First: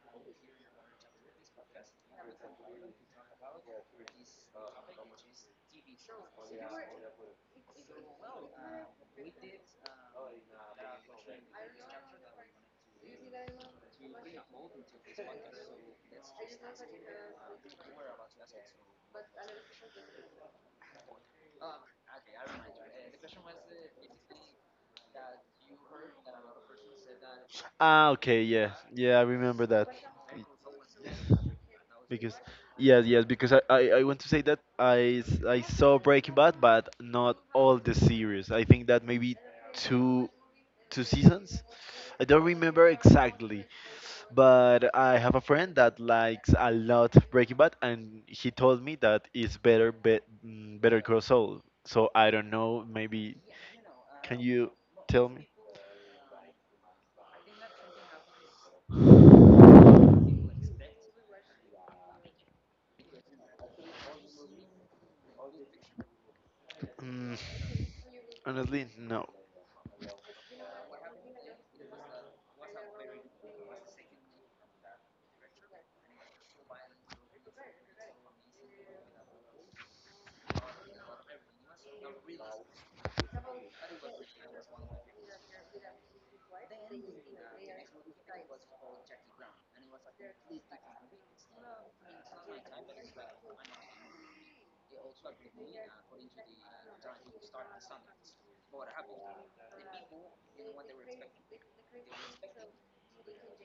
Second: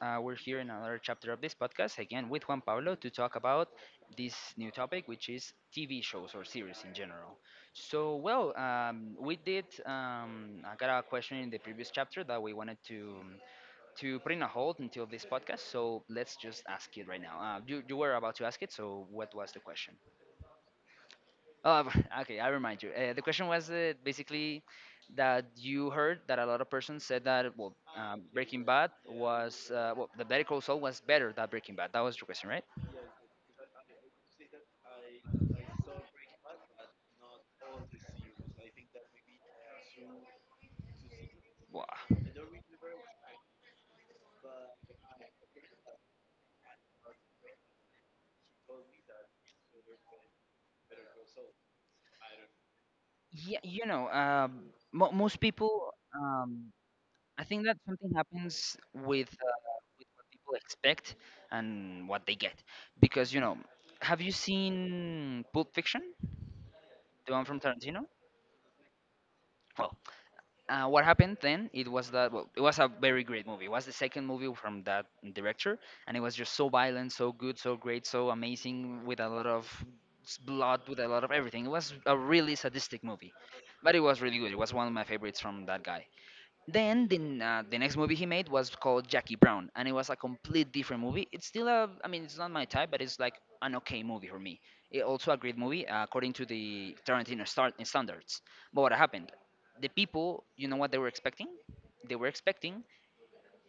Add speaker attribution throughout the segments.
Speaker 1: We're here in another chapter of this podcast, again with Juan Pablo, to talk about this new topic, which is TV shows or series in general. So, well, we did. I got a question in the previous chapter that we wanted to put in a hold until this podcast. So let's just ask it right now. You were about to ask it. So what was the question? Oh, okay. I remind you. The question was basically that you heard that a lot of persons said that,
Speaker 2: Ah, okay,
Speaker 1: Breaking
Speaker 2: yeah,
Speaker 1: Bad
Speaker 2: yeah, I remember
Speaker 1: was
Speaker 2: that.
Speaker 1: well, the Better Call Saul was better than Breaking Bad. That was your
Speaker 2: Because,
Speaker 1: question, right?
Speaker 2: yes, because I want to say that I, I saw Breaking Bad, but not all the series. I think that maybe two two seasons.
Speaker 1: Wow.
Speaker 2: I don't remember exactly, but I have a friend that likes a lot Breaking Bad, and he told me that it's better, Better Call Saul. So I don't know. Maybe
Speaker 1: Yeah,
Speaker 2: can you tell
Speaker 1: most
Speaker 2: me?
Speaker 1: people. I think that something happens with, people expect and what they get, because, you know, have you seen Pulp Fiction, the
Speaker 2: Mm,
Speaker 1: one from Tarantino?
Speaker 2: Honestly, no.
Speaker 1: Well, what happened then it was that, well, it was a very great movie. It was the second movie from that director, and it was just so violent, so good, so great, so amazing, with a lot of blood, with a lot of everything. It was a really sadistic movie, but it was really good. It was one of my favorites from that guy. Then the next movie he made was called Jackie Brown, and it was a complete different movie. It's still a, I mean, it's not my type, but it's like an okay movie for me. It also a great movie, according to the standards. But what happened? The people, you know what they were expecting? They were expecting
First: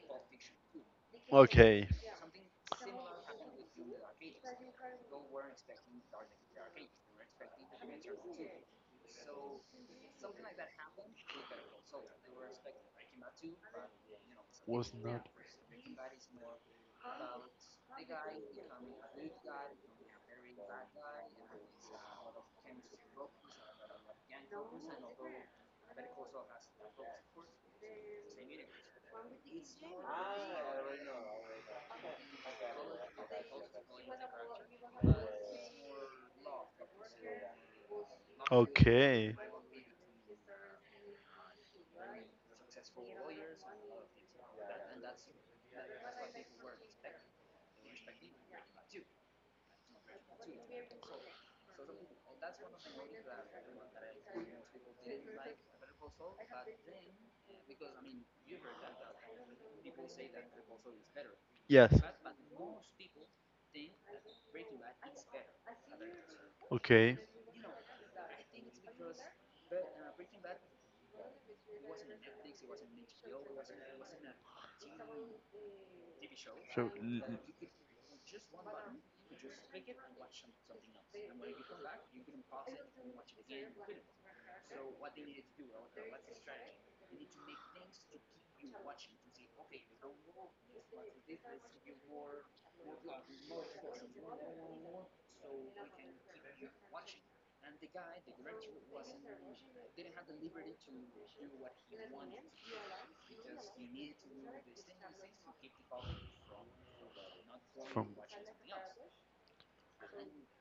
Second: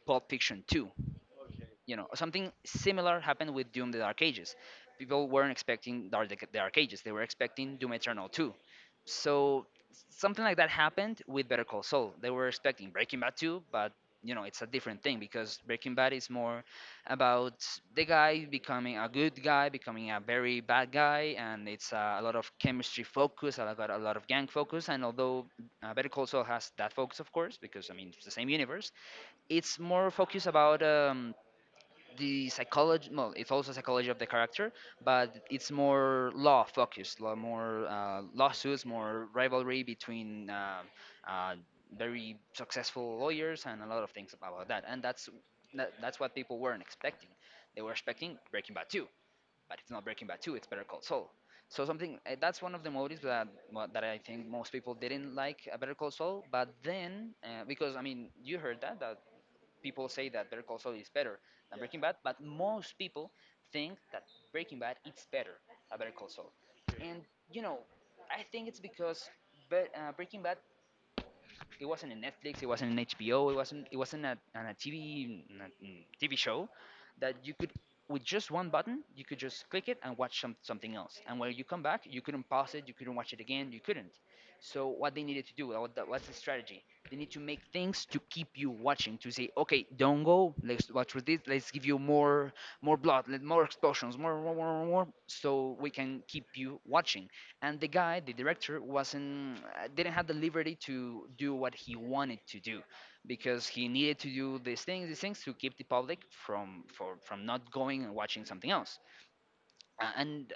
Speaker 1: Pulp Fiction 2.
Speaker 2: Okay.
Speaker 1: You know, something similar happened with Doom the Dark Ages. People weren't expecting the Dark Ages. They were expecting Doom Eternal 2. So something like that happened with Better Call Saul. They were expecting Breaking Bad 2, but you know, it's a
Speaker 2: Was
Speaker 1: different thing,
Speaker 2: not
Speaker 1: because Breaking Bad is more about the guy becoming a good guy, becoming a very bad guy, and it's, a lot of chemistry focus, a lot of gang focus. And although, Better Call Saul has that focus, of course, because I mean, it's the same universe, it's more focused about, the psychology. Well, it's also psychology of the character, but it's more law focused. More, lawsuits, more
Speaker 2: okay.
Speaker 1: rivalry between, uh, very successful lawyers, and a lot of things about that. And that's that's what people weren't expecting. They were expecting Breaking Bad 2, but it's not Breaking Bad 2. It's Better Call Saul. So something, that's one of the motives that that I think most people didn't like a Better Call Saul. But then, because I mean, you heard that people say that Better Call Saul is better than
Speaker 2: Yes.
Speaker 1: Breaking Bad, but most people think that Breaking Bad is better than Better Call Saul.
Speaker 2: Okay.
Speaker 1: And you know, I think it's because Breaking Bad, it wasn't in Netflix. It wasn't in HBO. It wasn't. It wasn't a, on a TV show
Speaker 2: So,
Speaker 1: that you could, with just one button you could just click it and watch something else. And when you come back, you couldn't pause it. You couldn't watch it again. You couldn't. So what they needed to do, what's the strategy? They need to make things to keep you watching. To say, okay, don't go. Let's watch with this. Let's give you more, more blood, more explosions, more, so we can keep you watching. And the guy, the director, wasn't, didn't have the liberty to do what he wanted to do, because he needed to do these things to keep the public from not
Speaker 2: from
Speaker 1: going and watching something else. And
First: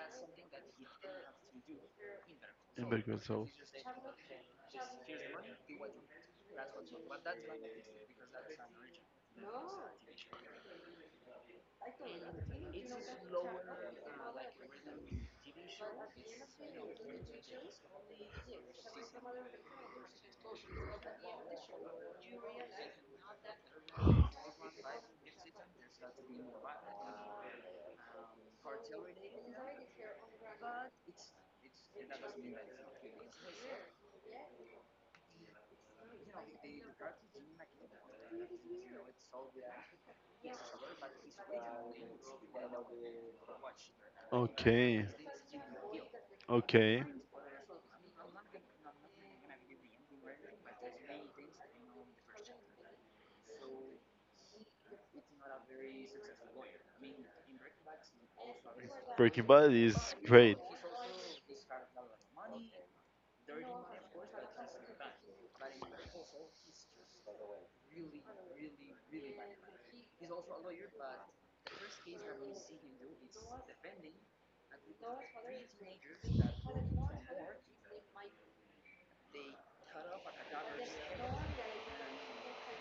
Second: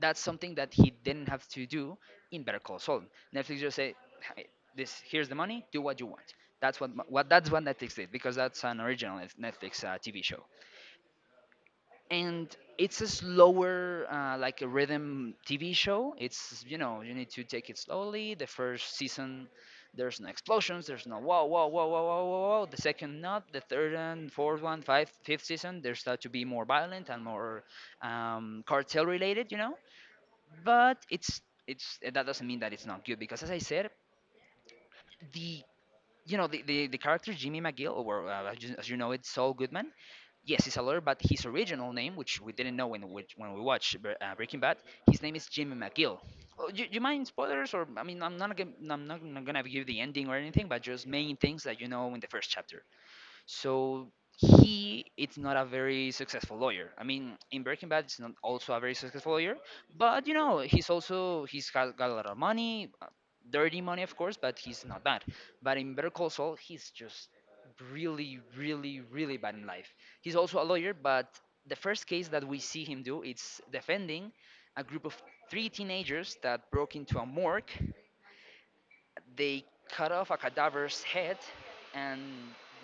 Speaker 1: that's something that he didn't have to do in Better Call Saul.
Speaker 2: Immigrant Souls.
Speaker 1: Netflix just say, "Hey, this, here's the money, do what you want." That's what that's what Netflix did, because that's an original Netflix, TV show. And it's a slower, like a rhythm TV show. It's, you know, you need to take it slowly. The first season there's no explosions, there's no whoa whoa whoa whoa whoa whoa whoa. The second, not the third and fourth one, five fifth season there's start to be more violent and more, cartel related, you know. But it's that doesn't mean that it's not good, because as I said, the, you know, the character Jimmy McGill, or as you know it, Saul Goodman. Yes, he's a lawyer, but his original name, which we didn't know when when we watched Breaking Bad,
Speaker 2: Okay.
Speaker 1: his name is Jimmy McGill. Oh, do you
Speaker 2: Okay.
Speaker 1: mind spoilers? Or I mean, I'm not gonna give you the ending or anything, but just main things that you know in the first chapter. So he it's not a very successful lawyer. I mean, in Breaking Bad, it's not also a very successful
Speaker 2: Breaking
Speaker 1: lawyer,
Speaker 2: Bad is
Speaker 1: but you know,
Speaker 2: great.
Speaker 1: he's also got a lot of money, dirty money, of course, but he's not bad. But in Better Call Saul, he's just really, really, really bad in life. He's also a lawyer, but the first case that we see him do, it's defending a group of three teenagers that broke into a morgue. They cut off a cadaver's head, and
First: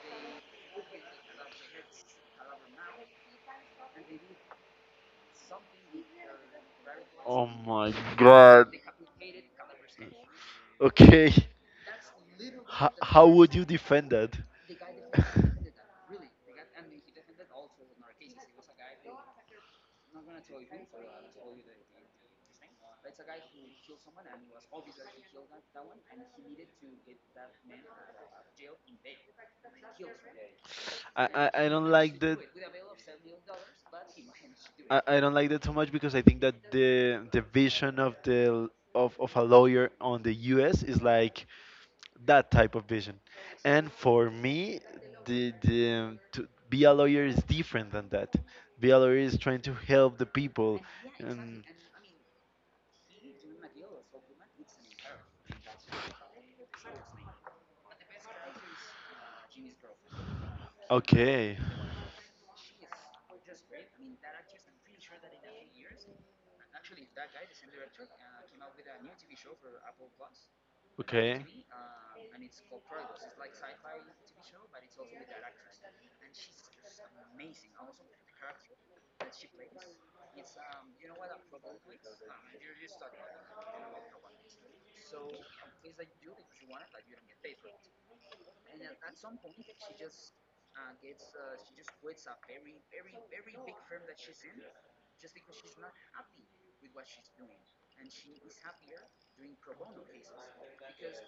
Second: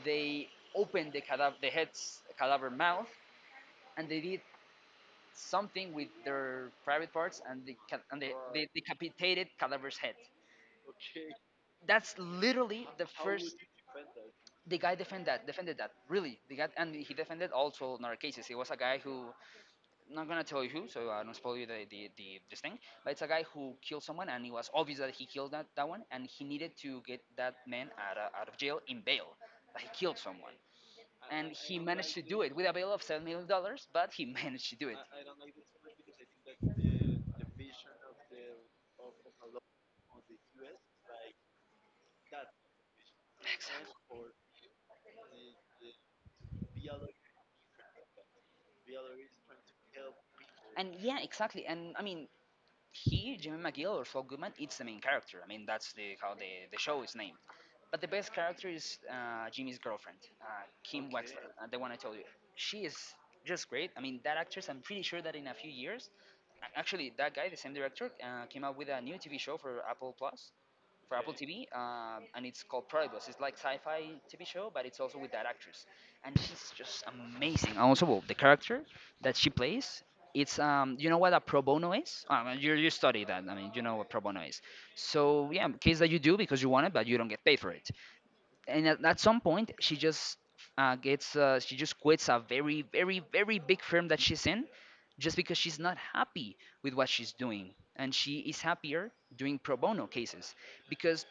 Speaker 1: they opened cadaver, the head's cadaver mouth, and they did something with their private parts,
Speaker 2: Oh
Speaker 1: and they,
Speaker 2: my
Speaker 1: ca- and they
Speaker 2: god.
Speaker 1: decapitated cadaver's head.
Speaker 2: Okay.
Speaker 1: That's literally the
Speaker 2: How would
Speaker 1: first,
Speaker 2: you defend that?
Speaker 1: the guy defend that defended that, really, the guy. And he defended also in our cases. He was a guy who, not gonna tell you who, so I don't spoil you the this thing. But it's a guy who killed someone, and it was obvious that he killed that one, and he needed to get that man out of jail in bail. But he killed someone,
Speaker 2: I,
Speaker 1: and
Speaker 2: I, I
Speaker 1: he
Speaker 2: don't
Speaker 1: managed
Speaker 2: like
Speaker 1: to
Speaker 2: that.
Speaker 1: do it with a bail of $7 million. But he managed to do it.
Speaker 2: I don't like that so much because I think that the vision of the of a lawyer on the US is like that type of vision. And
Speaker 1: Exactly.
Speaker 2: for me, the to be a lawyer is different than that. Be a lawyer is trying to help the people.
Speaker 1: And yeah,
Speaker 2: And
Speaker 1: exactly. And I mean, he, Jimmy McGill or Saul Goodman, it's the main character. I mean, that's the how the show is named. But the best character is, Jimmy's girlfriend, Kim Wexler,
Speaker 2: okay,
Speaker 1: the one I told you. She is just great. I mean, that actress, I'm pretty sure that in a few years, that guy, the same director, came out with a new TV show for Apple Plus, for Apple
Speaker 2: okay.
Speaker 1: TV, and it's called Prodigals. It's like sci-fi TV show, but it's also with that actress, and she's just amazing. And also, well, the character that she plays. It's, you know what a pro bono is? You study that. I mean, you know what pro bono is. So yeah, case that you do because you want it, but you don't get paid for it. And at some point she just, gets she just quits a very very very big firm that she's in, just because she's not happy with what she's doing, and she is happier doing pro bono cases. Because,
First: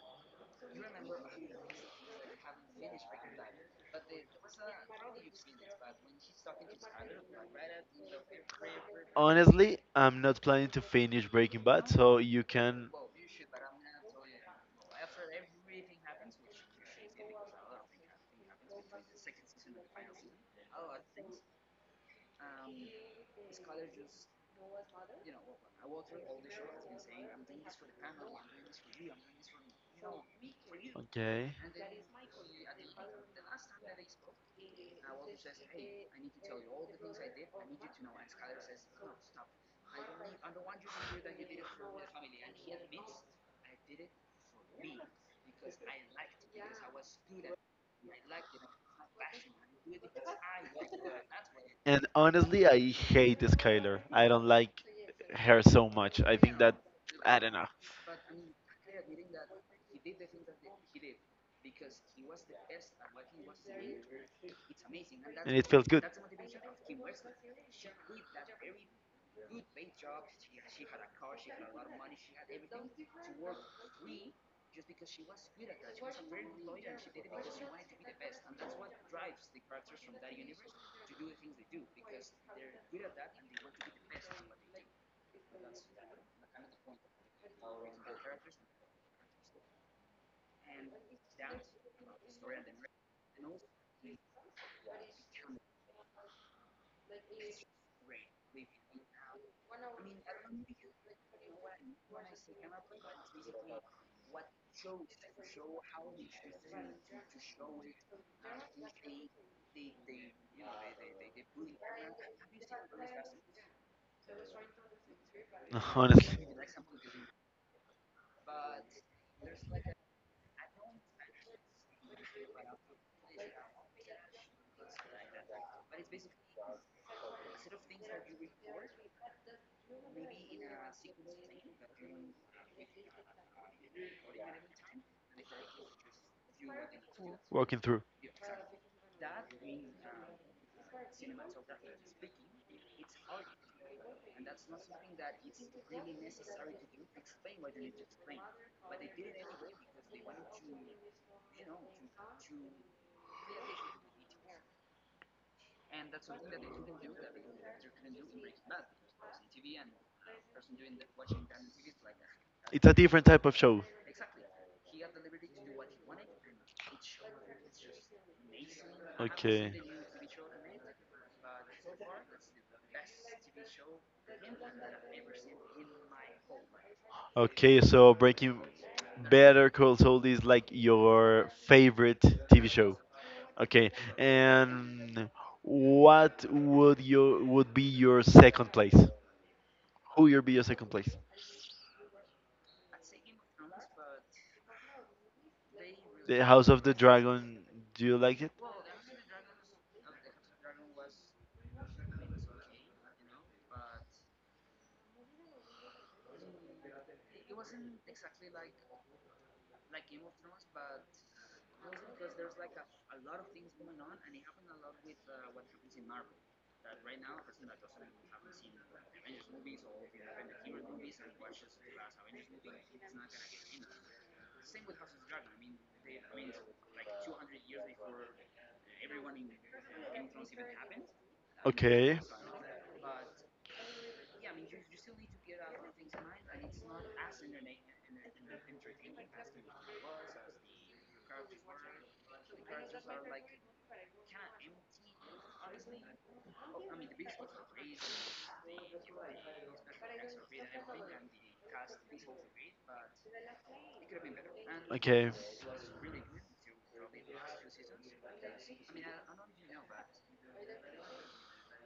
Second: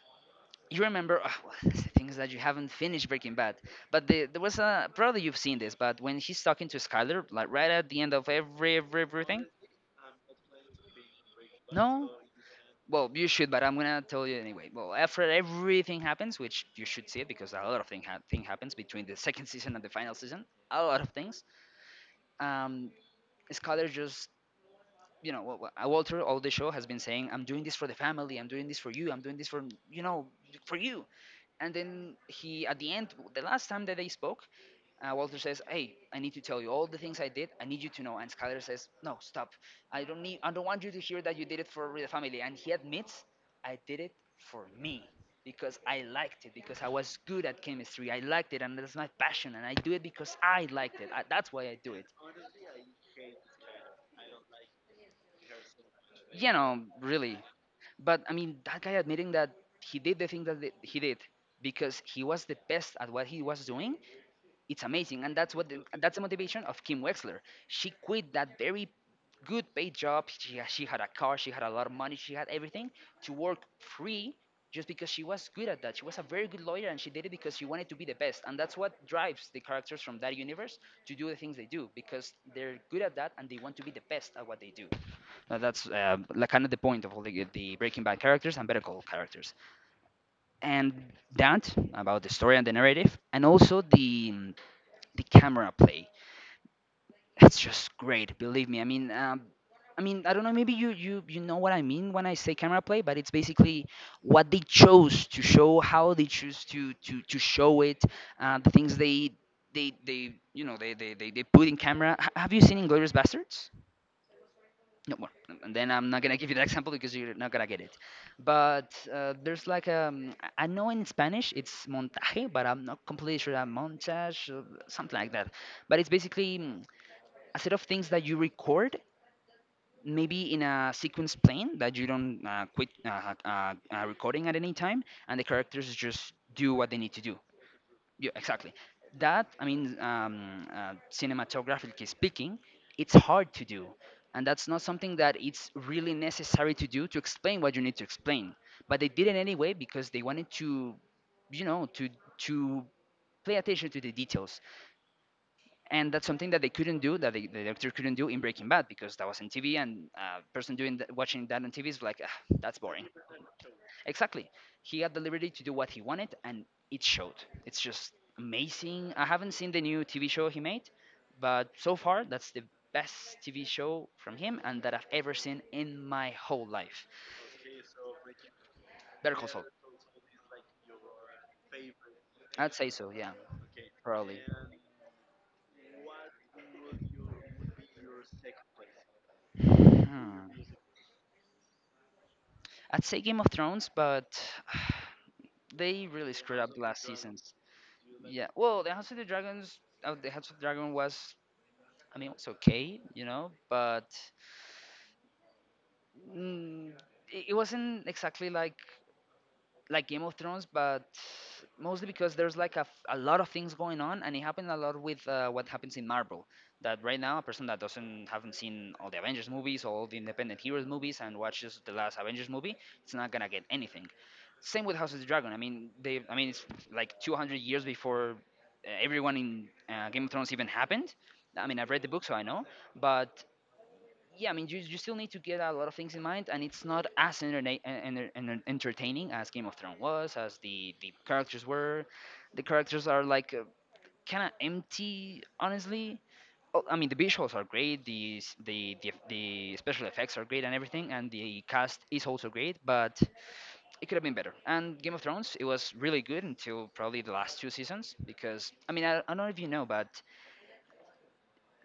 Speaker 1: you remember, well, things that you haven't finished Breaking Bad, but there was a, probably you've seen this, but when he's talking to Skyler like right at the end of everything.
Speaker 2: Honestly, I'm not planning to finish Breaking Bad,
Speaker 1: No.
Speaker 2: so you can.
Speaker 1: Well, you should, but I'm gonna tell you anyway. Well, after everything happens, which you should see it because a lot of thing happens between the second season and the final season. A lot of things. Um, Skyler just, you know, Walter, all the show has been saying, "I'm doing this for the family. I'm doing this for you. I'm doing this for, you know, for you."
Speaker 2: Okay.
Speaker 1: And then he, at the end, the last time that they spoke, Walter says, "Hey, I need to tell you all the things I did. I need you to know." And Skyler says, "No, stop. I don't need. I don't want you to hear that you did it for the family." And he admits, "I did it for me, because I liked it. Because I was good at chemistry. I liked it, and that's my passion. And I do it because I liked it. I, that's why I do it."
Speaker 2: And honestly, I hate Skylar. I don't like her so much. I
Speaker 1: You
Speaker 2: think that
Speaker 1: know, really.
Speaker 2: I don't know,
Speaker 1: But I mean, that guy admitting that he did the thing that he did because he was the best at what he was doing, it's amazing. And that's what and that's the motivation of Kim Wexler. She quit that very good paid job. She, she had a car, she had a lot of money, she had everything to work free just because she was good at that. She was a very good lawyer and she did it because she wanted to be the best. And that's what drives the characters from that universe to do the things they do because they're good at that and they want to be the best at what they do. Now that's like kind of the point of all the Breaking Bad characters and Better Call characters. And that about the story and the narrative, and also the camera play. It's just great, believe me. I mean, I don't know. Maybe you know what I mean when I say camera play, but it's basically what they chose to show, how they choose to show it, the things they you know they put in camera. Have you seen Inglourious Bastards? No more. And then I'm not gonna give you that example because you're not gonna get it. But there's like I know in Spanish it's montaje, but I'm not completely sure that montage, something like that, but it's basically a set of things that you record maybe in a sequence plane that you don't quit recording at any time and the characters just do what they need to do.
Speaker 2: walking through,
Speaker 1: Yeah, exactly. That I mean cinematographically speaking, it's hard to do, and that's not something that it's really necessary to do to explain what you need to explain, but they did it anyway because they wanted to, you know to to pay attention to the details. And that's something that they couldn't do, that they, the director couldn't do in Breaking Bad because that was on TV, and a person doing that, watching that on TV is like, "Ah, that's
Speaker 2: it's a
Speaker 1: boring."
Speaker 2: different type of show.
Speaker 1: Exactly. He had the liberty to do what he wanted, and it showed. It's just amazing. I haven't seen the new TV show he made, but so far that's the best TV show from him and that I've ever seen in my whole life.
Speaker 2: Okay, so Breaking
Speaker 1: Better Call Saul.
Speaker 2: Better Call Saul is like your favorite TV
Speaker 1: I'd say
Speaker 2: show.
Speaker 1: so, yeah.
Speaker 2: Okay,
Speaker 1: Probably.
Speaker 2: and what would be your second place? Who would
Speaker 1: Hmm.
Speaker 2: be your second place?
Speaker 1: I'd say Game of Thrones, but They really
Speaker 2: The
Speaker 1: screwed
Speaker 2: House
Speaker 1: up
Speaker 2: of the
Speaker 1: last seasons.
Speaker 2: Dragon. Do you like
Speaker 1: Yeah.
Speaker 2: it?
Speaker 1: Well, the House of the Dragons, the House of the Dragon was, I mean, it was okay, you know, but mm, it wasn't exactly like Game of Thrones, but mostly because there's like a lot of things going on, and it happened a lot with what happens in Marvel. That right now, a person that doesn't haven't seen all the Avengers movies, all the Independent Heroes movies, and watches the last Avengers movie, it's not gonna get anything. Same with House of the Dragon. I mean, I mean, it's like 200 years before everyone in Game of Thrones even happened. I mean, I've read the
Speaker 2: Okay,
Speaker 1: book, so I know, but yeah, I mean, you still need to get a lot of things in mind, and it's not as entertaining as Game of Thrones was, as the characters were. The characters are like kind of empty, honestly. Oh, I mean, the visuals are great, the, s- the special effects are great, and everything, and the cast is also great, but it could have been better. And Game of
Speaker 2: okay,
Speaker 1: Thrones, it was really good until probably the last two seasons, because, I mean, I don't know if you know, but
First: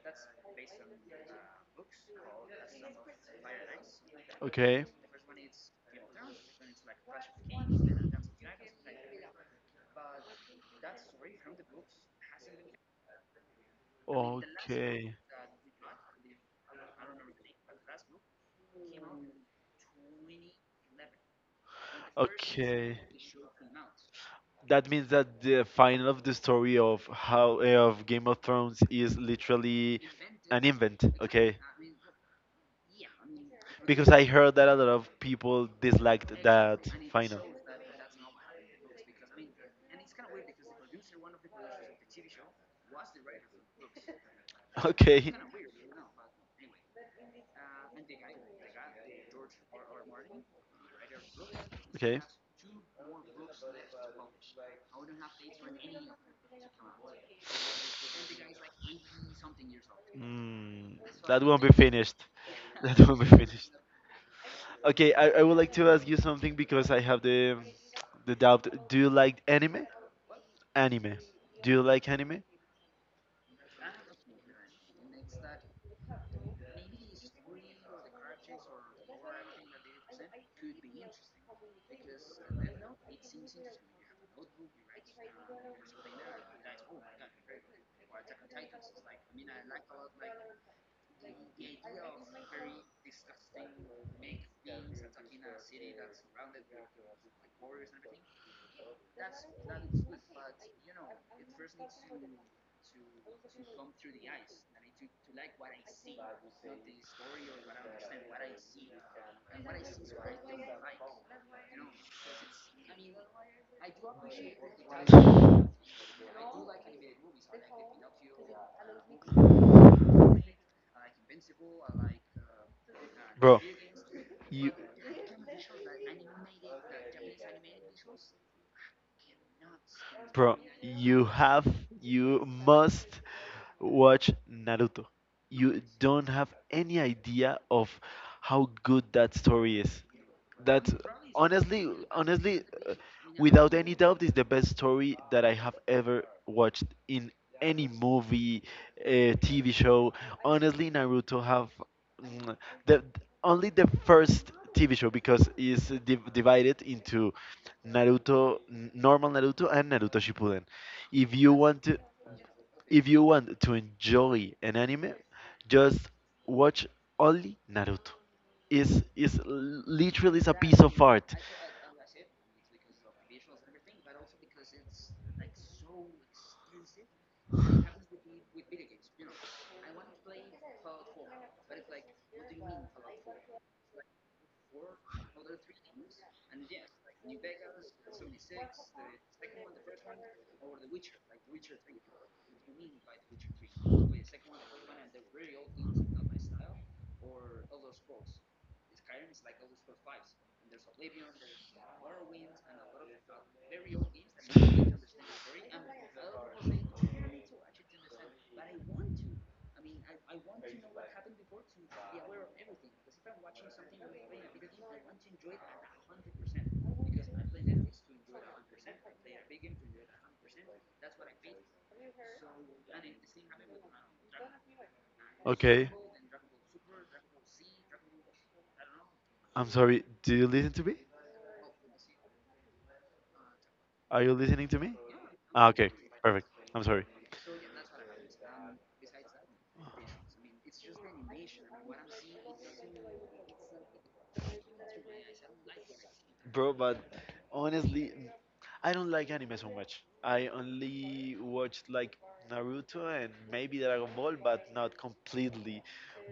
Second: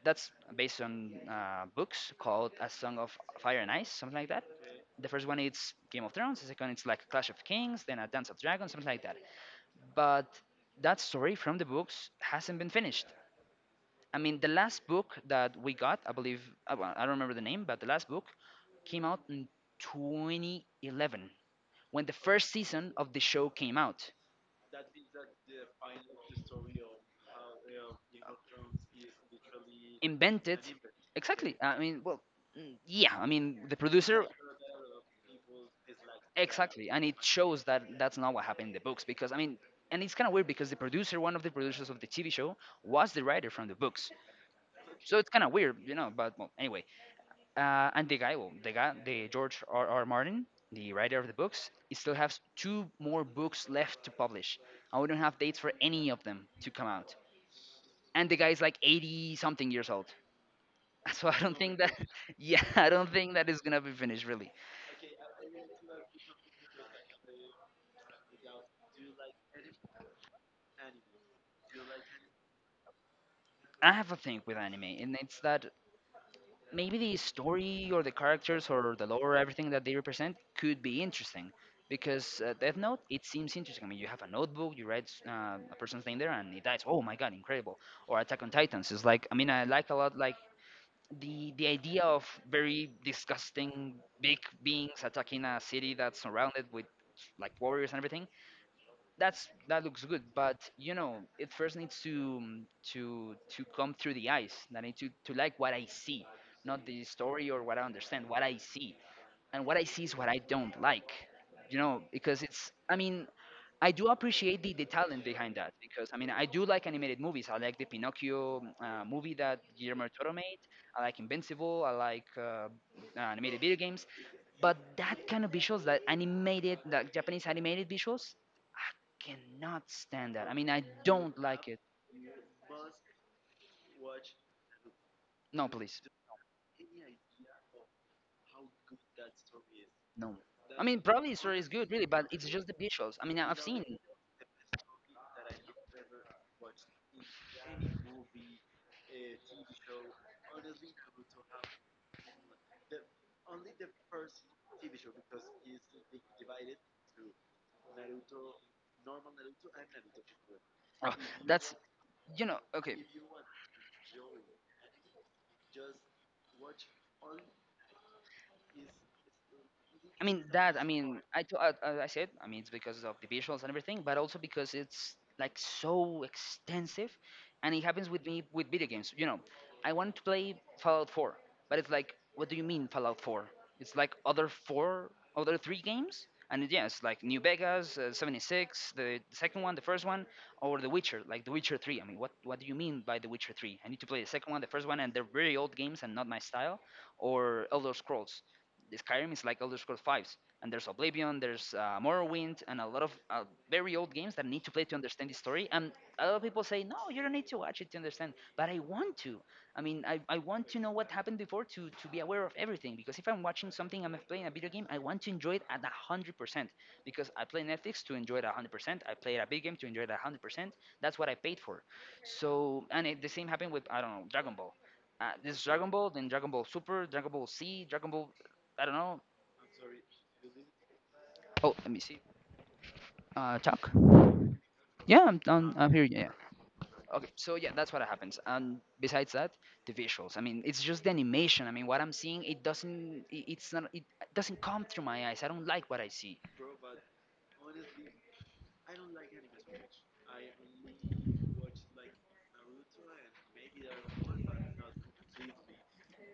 Speaker 1: that's based on books called A Song of Fire and Ice, something like that.
Speaker 2: okay.
Speaker 1: The first one is Game of Thrones. The second it's like Clash of Kings, then A Dance of Dragons, something like that. But that story from the books hasn't been finished. I mean, the last
Speaker 2: Okay,
Speaker 1: book that we got, I believe, I well, I don't remember the name, but the last book came out in 2011 when the first season
Speaker 2: okay.
Speaker 1: of the show came out.
Speaker 2: That means that the final of the story of of Game of Thrones is literally
Speaker 1: Invented,
Speaker 2: an invent.
Speaker 1: exactly.
Speaker 2: Okay,
Speaker 1: I mean, well, yeah. I mean, the
Speaker 2: because I
Speaker 1: producer.
Speaker 2: heard that a lot of people disliked that
Speaker 1: Exactly, and it
Speaker 2: final.
Speaker 1: shows that that's not what happened in the books because I mean, and it's kind of weird because the producer, one of the producers of the TV show, was the writer from the books, so it's
Speaker 2: Okay,
Speaker 1: kind of weird, you know. But well, anyway, and the guy, well, the George R. R. Martin, the writer of the books, he still
Speaker 2: okay.
Speaker 1: has two more books left to publish, and we don't have dates for any of them to come out. And the guy is like 80 something years old,
Speaker 2: Mm,
Speaker 1: so I
Speaker 2: that
Speaker 1: don't
Speaker 2: won't be
Speaker 1: think that,
Speaker 2: finished.
Speaker 1: yeah, I
Speaker 2: That
Speaker 1: don't
Speaker 2: won't be
Speaker 1: think that is
Speaker 2: finished.
Speaker 1: gonna be finished really.
Speaker 2: Okay, I would like to ask you something because I have the doubt. Do you like anime? Anime. Do you like anime?
Speaker 1: I have a thing with anime, and it's that maybe the story or the characters or the lore, everything that they represent, could be interesting. Because Death Note, it seems interesting. I mean, you have a notebook, you write a person's name there, and he dies. Oh my God, incredible! Or Attack on Titans is like. I mean, I like a lot like the idea of very disgusting big beings attacking a city that's surrounded with like warriors and everything. That's that looks good, but you know it first needs to to come through the eyes. I need to like what I see, not the story or what I understand what I see, and what I see is what I don't like, you know, because it's, I mean, I do appreciate the talent behind that because I mean I do like animated movies. I like the Pinocchio movie that Guillermo del Toro made. I like Invincible. I like animated
Speaker 2: Bro,
Speaker 1: video games,
Speaker 2: you
Speaker 1: but that kind of visuals, that animated, that Japanese animated visuals, I cannot stand that. I
Speaker 2: Bro,
Speaker 1: mean I
Speaker 2: you
Speaker 1: don't like
Speaker 2: have,
Speaker 1: it.
Speaker 2: you must watch Naruto.
Speaker 1: No,
Speaker 2: You
Speaker 1: please,
Speaker 2: don't have any idea of how good that story is.
Speaker 1: no. I
Speaker 2: That's
Speaker 1: mean probably the story is good,
Speaker 2: Honestly,
Speaker 1: really, but it's
Speaker 2: honestly,
Speaker 1: just the
Speaker 2: uh,
Speaker 1: visuals. I mean I've
Speaker 2: without
Speaker 1: seen.
Speaker 2: any doubt, is the best story that I have ever watched in any movie, TV show. Honestly, Naruto have mm, the only the first TV show because it's divided into Naruto, normal Naruto, and Naruto Shippuden.
Speaker 1: Oh,
Speaker 2: If you
Speaker 1: that's
Speaker 2: want to,
Speaker 1: you know okay.
Speaker 2: if you want to enjoy an anime, just watch only Naruto is
Speaker 1: I
Speaker 2: literally
Speaker 1: mean
Speaker 2: is a
Speaker 1: that.
Speaker 2: piece
Speaker 1: I
Speaker 2: of
Speaker 1: mean,
Speaker 2: art.
Speaker 1: I said. I mean, it's because of the visuals and everything, but also because it's like so extensive, and it happens with me with video games. You know, I wanted to play Fallout 4, but it's like, what do you mean Fallout 4? It's like other four, other three games, and yes, like New Vegas, 76, the second one, the first one, or The Witcher, like The Witcher 3. I mean, what do you mean by The Witcher 3? I need to play the second one, the first one, and they're very old games and not my style, or Elder Scrolls. The Skyrim is like Elder Scrolls 5s, and there's Oblivion, there's Morrowind, and a lot of very old games that need to play to understand the story. And a lot of people say, no, you don't need to watch it to understand. But I want to. I mean, I want to know what happened before to be aware of everything. Because if I'm watching something, I'm playing a video game, I want to enjoy it at 100%. Because I play Netflix to enjoy it 100%. I play a big game to enjoy it 100%. That's what I paid for. So, and it, the same happened with, I don't know, Dragon Ball this Dragon
Speaker 2: Okay,
Speaker 1: Ball, then Dragon Ball Super, Dragon Ball Z, Dragon Ball I don't know.
Speaker 2: I'm sorry. Do you listen to me?
Speaker 1: Oh, let me see. Chuck.
Speaker 2: Are you listening to me?
Speaker 1: Yeah, I'm
Speaker 2: Ah,
Speaker 1: done. I'm
Speaker 2: okay,
Speaker 1: here. Yeah. Yeah.
Speaker 2: perfect. I'm sorry.
Speaker 1: Okay, so yeah, that's what happens. And besides that, the visuals. I mean, it's just the animation. I mean, what I'm seeing, it's not, it doesn't come through my eyes. I don't like what I see.
Speaker 2: Bro, but honestly, I don't like anime so much. I only watched like Naruto and maybe Dragon Ball, but not completely.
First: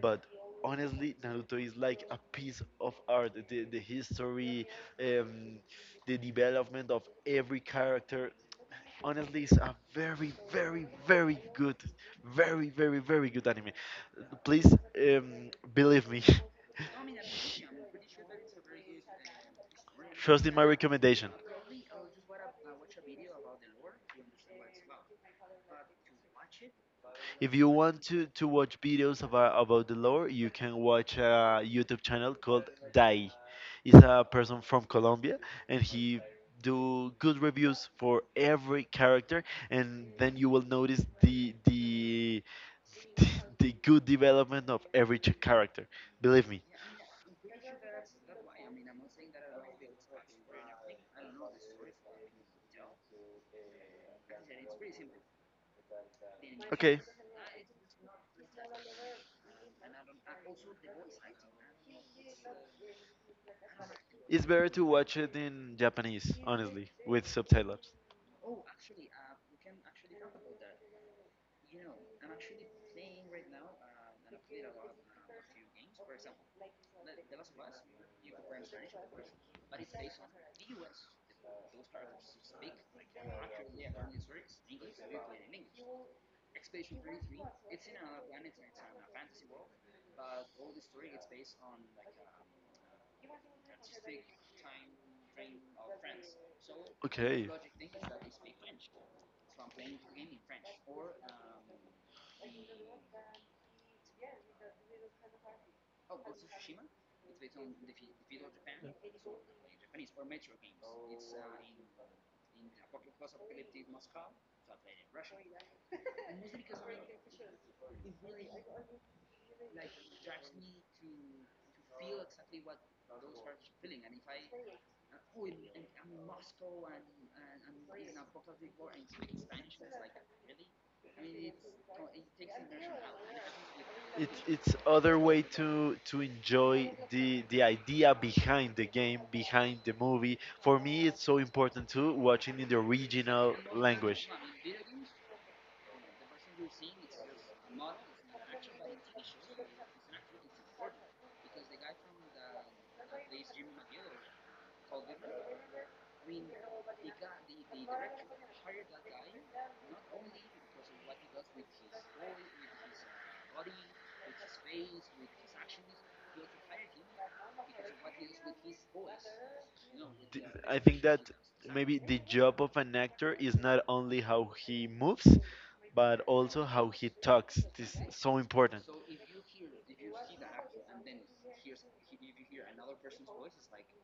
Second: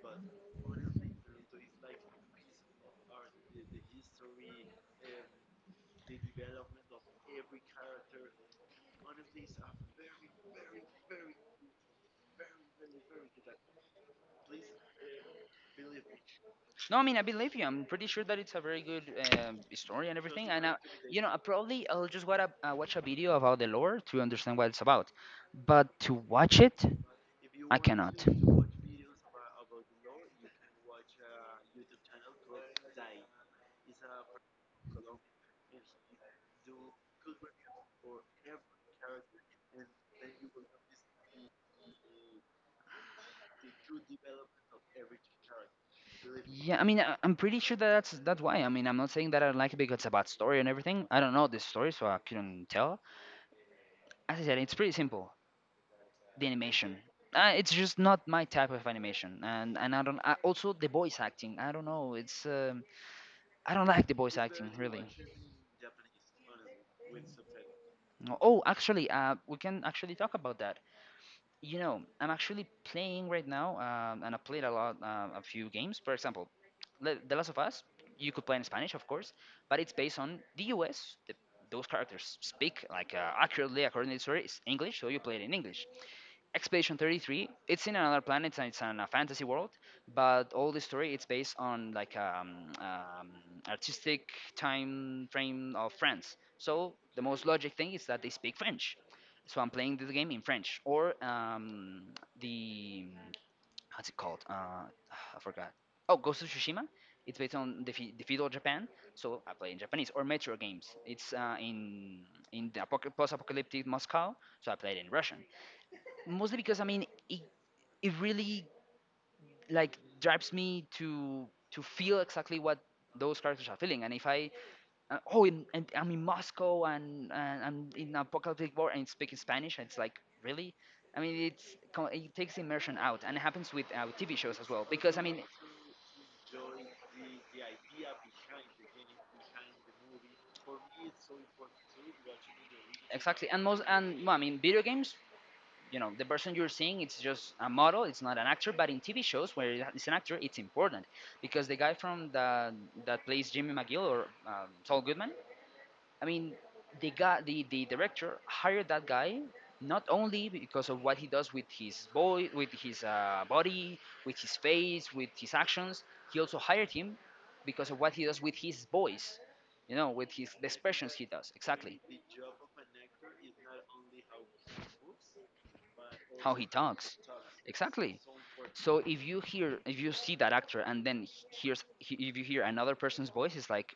Speaker 2: But honestly, Naruto is like a piece of art. The history, um, the development of every character. Honestly, it's a very, very, very good, very, very, very good anime. Please believe me.
Speaker 1: No, I mean I believe you. I'm pretty sure that it's a very good story and
Speaker 2: Trust
Speaker 1: everything.
Speaker 2: in my
Speaker 1: You know,
Speaker 2: recommendation.
Speaker 1: I probably I'll just watch watch a video about the lore to understand what it's about. But to watch it,
Speaker 2: If you
Speaker 1: I
Speaker 2: want
Speaker 1: cannot.
Speaker 2: To watch videos about the lore, you can watch a YouTube channel called Dai. He's a person from Colombia, and he do good reviews for every character, and then you will notice the the good development of every character. Believe me.
Speaker 1: Yeah, I mean I'm pretty sure that that's why. I mean I'm not saying that I like it because it's about story and everything. I don't know this story, so I couldn't tell. As I said, it's pretty simple. The animation.
Speaker 2: Okay,
Speaker 1: It's just not my type of animation, and I don't. Also, the voice acting. I don't know. It's I don't like the voice
Speaker 2: it's better
Speaker 1: acting
Speaker 2: to
Speaker 1: really.
Speaker 2: watch it in Japanese, honestly, with subtitle.
Speaker 1: Oh, Actually, we can actually talk about that. You know, I'm actually playing right now, and I played a lot, a few games. For example, The Last of Us. You could play in Spanish, of course, but it's based on the U.S. Those characters speak like accurately according to the story. It's English, so you play it in English. Expedition 33. It's in another planet and it's in a fantasy world, but all the story it's based on like artistic time frame of France. So the most
Speaker 2: Okay.
Speaker 1: logic thing is that they speak French. So I'm playing this game in French or the how's it called? I forgot. Oh, Ghost of Tsushima. It's based on the, the feudal Japan, so I play in Japanese or Metro games. It's in the post-apocalyptic Moscow, so I played in Russian mostly because I mean it really like drives me to feel exactly what those characters are feeling. And if I oh in, and I'm in Moscow and, I'm in apocalyptic war and speaking Spanish and it's like really, I mean it's it takes immersion out. And it happens with TV
Speaker 2: It's
Speaker 1: shows as
Speaker 2: it's
Speaker 1: well,
Speaker 2: other
Speaker 1: because I
Speaker 2: way
Speaker 1: mean
Speaker 2: to enjoy the idea behind the game, behind the movie. For me, it's so important too watching in the
Speaker 1: exactly.
Speaker 2: original
Speaker 1: And most, and
Speaker 2: language.
Speaker 1: well, I mean video games, you know, the person you're seeing it's just a model, it's not an actor. But in TV shows where it's an actor, it's important, because the guy from the that plays Jimmy McGill or Saul Goodman, I mean, the guy, the director hired that guy not only because of what he does with his body, with his face, with his actions. He also hired him because of what he does with his voice, you know, with his the
Speaker 2: I think
Speaker 1: expressions
Speaker 2: that
Speaker 1: he does
Speaker 2: maybe
Speaker 1: exactly.
Speaker 2: the job of an actor is not only how he moves, but
Speaker 1: How
Speaker 2: also
Speaker 1: he
Speaker 2: how he
Speaker 1: talks,
Speaker 2: talks. This is
Speaker 1: exactly.
Speaker 2: so important.
Speaker 1: So if you hear, if you see that actor, and then if you hear another person's voice, it's like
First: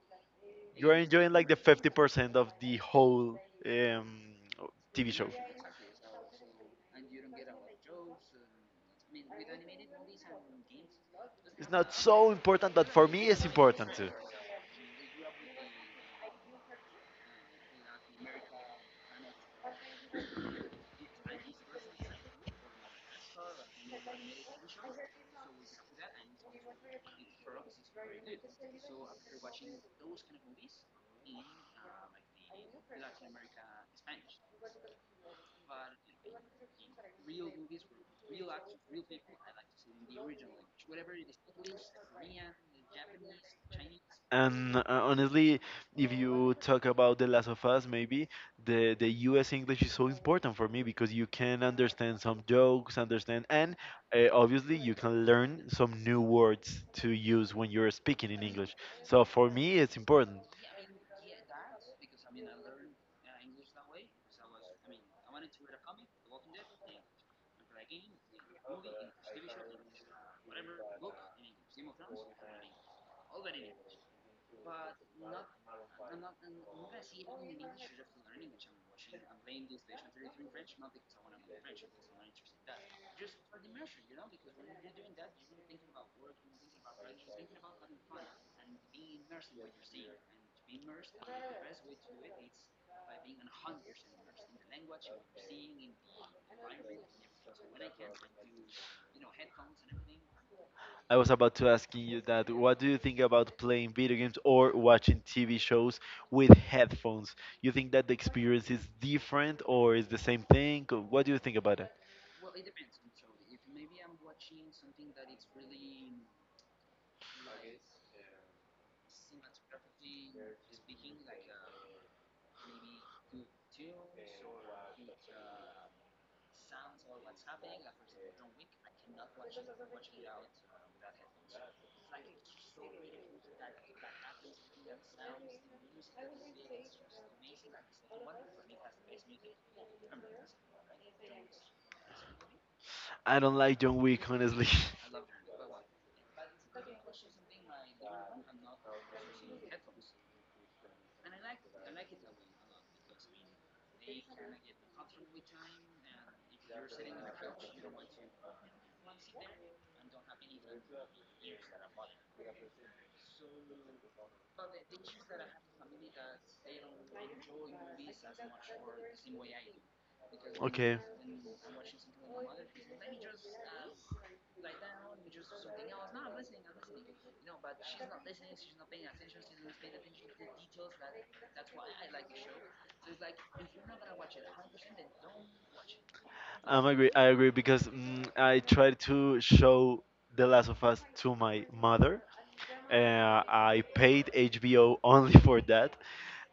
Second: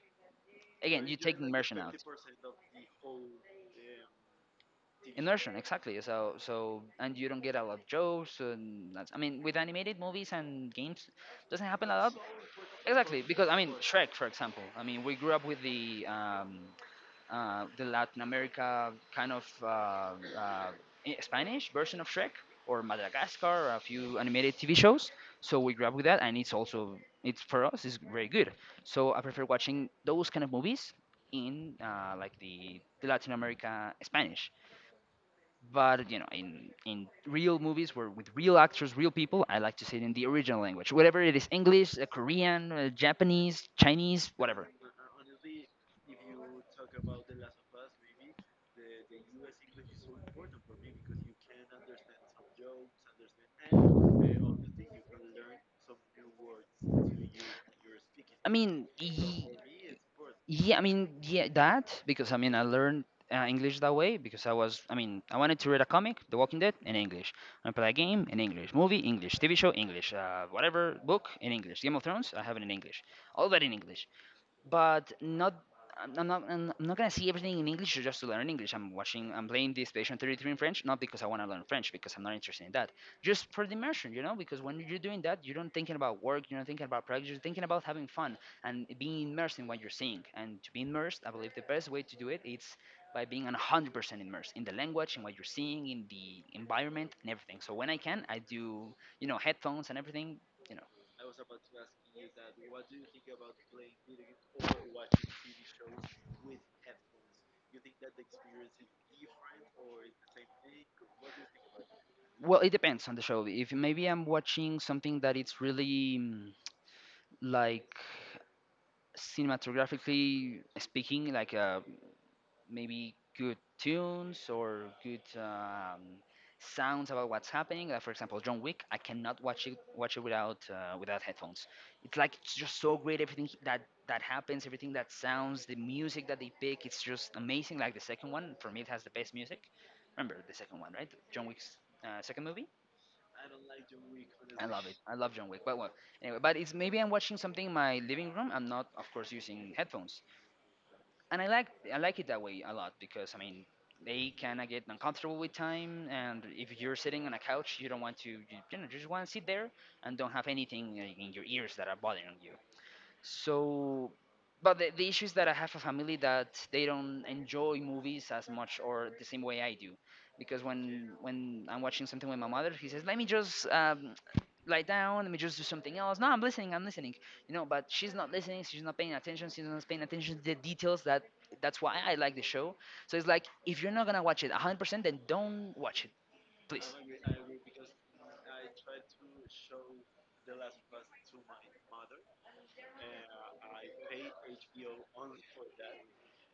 Speaker 2: You're
Speaker 1: again you
Speaker 2: enjoying
Speaker 1: take
Speaker 2: like the
Speaker 1: immersion out.
Speaker 2: 50% of the whole um, TV show.
Speaker 1: Immersion, exactly. So and you don't get a lot of jokes. And that's, I mean, with animated movies and games, doesn't
Speaker 2: It's
Speaker 1: happen a
Speaker 2: not
Speaker 1: lot.
Speaker 2: so important, but for
Speaker 1: Exactly,
Speaker 2: me, it's
Speaker 1: because I mean,
Speaker 2: important too.
Speaker 1: Shrek, for example. I mean, we grew up with the Latin America kind of Spanish version of Shrek or Madagascar, a few animated TV shows. So we grew up with that, and it's also it's for us is very good. So I prefer watching those kind of movies in like the Latin America Spanish. But you know, in real movies where with real actors, real people, I like to see it in the original language, whatever it is, English, Korean, Japanese, Chinese, whatever.
Speaker 2: And honestly, if you talk about The Last of Us, maybe the U.S. English is so important for me because you can understand some jokes, understand, and obviously you can learn some new words to use when you're speaking
Speaker 1: I
Speaker 2: in English.
Speaker 1: mean,
Speaker 2: So for me, it's important.
Speaker 1: yeah, I mean, yeah, that, because I mean, I learned English that way because I was, I mean, I wanted to read a comic, The Walking Dead, in English. I play a game in English, movie English, TV show English, whatever book in English. Game of Thrones, I have it in English, all that in English but not. I'm not. I'm not gonna see everything in English just to learn English. I'm watching. I'm playing this Patient 33 in French, not because I want to learn French, because I'm not interested in that. Just for the immersion, you know. Because when you're doing that, you're not thinking about work. You're not thinking about projects. You're thinking about having fun and being immersed in what you're seeing. And to be immersed, I believe the best way to do it is by being 100% immersed in the language, in what you're seeing, in the environment, and everything. So when I can, I do. You know, headphones and everything. You know,
Speaker 2: I was about to ask you that. What do you think about playing video games or watching TV shows with headphones? You think that the experience is different or is the same thing? What do you think about it?
Speaker 1: well, it depends on the show. If maybe I'm watching something that it's really mm, like cinematographically speaking, like maybe good tunes or good sounds about what's happening. Like for example, John Wick, I cannot watch it without without headphones. It's like it's just so great everything that that happens, everything that sounds, the music that they pick. It's just amazing. Like the second one, for me, it has the best music. Remember the second one, right? John Wick's second movie.
Speaker 2: I don't like John Wick, honestly.
Speaker 1: I love it. I love John Wick. But well, anyway, but it's maybe I'm watching something in my living room. I'm not, of course, using headphones, and I like it that way a lot, because I mean they kind of get uncomfortable with time, and if you're sitting on a couch, you don't want to you, you know just want to sit there and don't have anything in your ears that are bothering you. So, but the issue is that I have a family that they don't enjoy movies as much or the same way I do, because
Speaker 2: Okay,
Speaker 1: when I'm watching something with my mother, he says, "Let me just lie down. Let me just do something else." No, I'm listening. I'm listening. You know, but she's not listening. She's not paying attention. She's not paying attention to the details. That's why I like the show. So it's like if you're not gonna watch it 100%, then don't watch it,
Speaker 2: I'm
Speaker 1: please.
Speaker 2: agree. I agree because I tried to show The Last of Us to my mother. Uh, I paid HBO only for that,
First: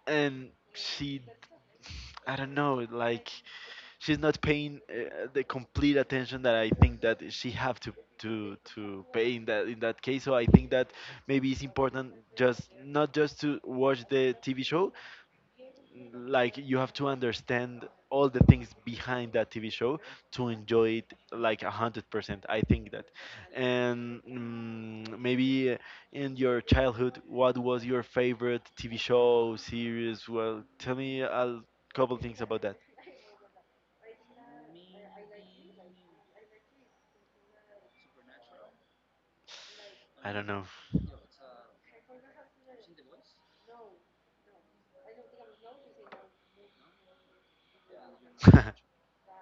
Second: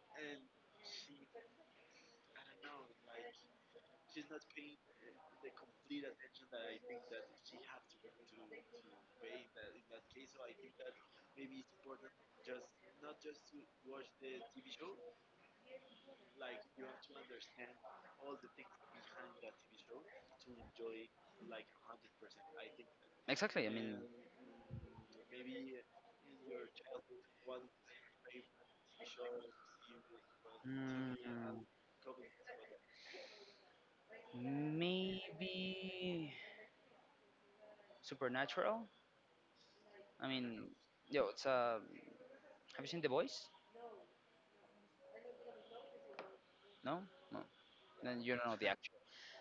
Speaker 2: and she, I don't know, like she's not paying the complete attention that I think that she have to to pay in that case. So I think that maybe it's important just not just to watch the TV show, like you have to understand all the things behind that TV show to enjoy it like 100%. I think that,
Speaker 1: Exactly. I mean.
Speaker 2: and mm, maybe in your childhood, what was your favorite TV show series? Well, tell me a
Speaker 1: Mm.
Speaker 2: couple things about that.
Speaker 1: Maybe Supernatural. I
Speaker 2: I don't
Speaker 1: mean,
Speaker 2: know.
Speaker 1: yo, it's have you seen The Voice? No, no. Then you don't know the actor.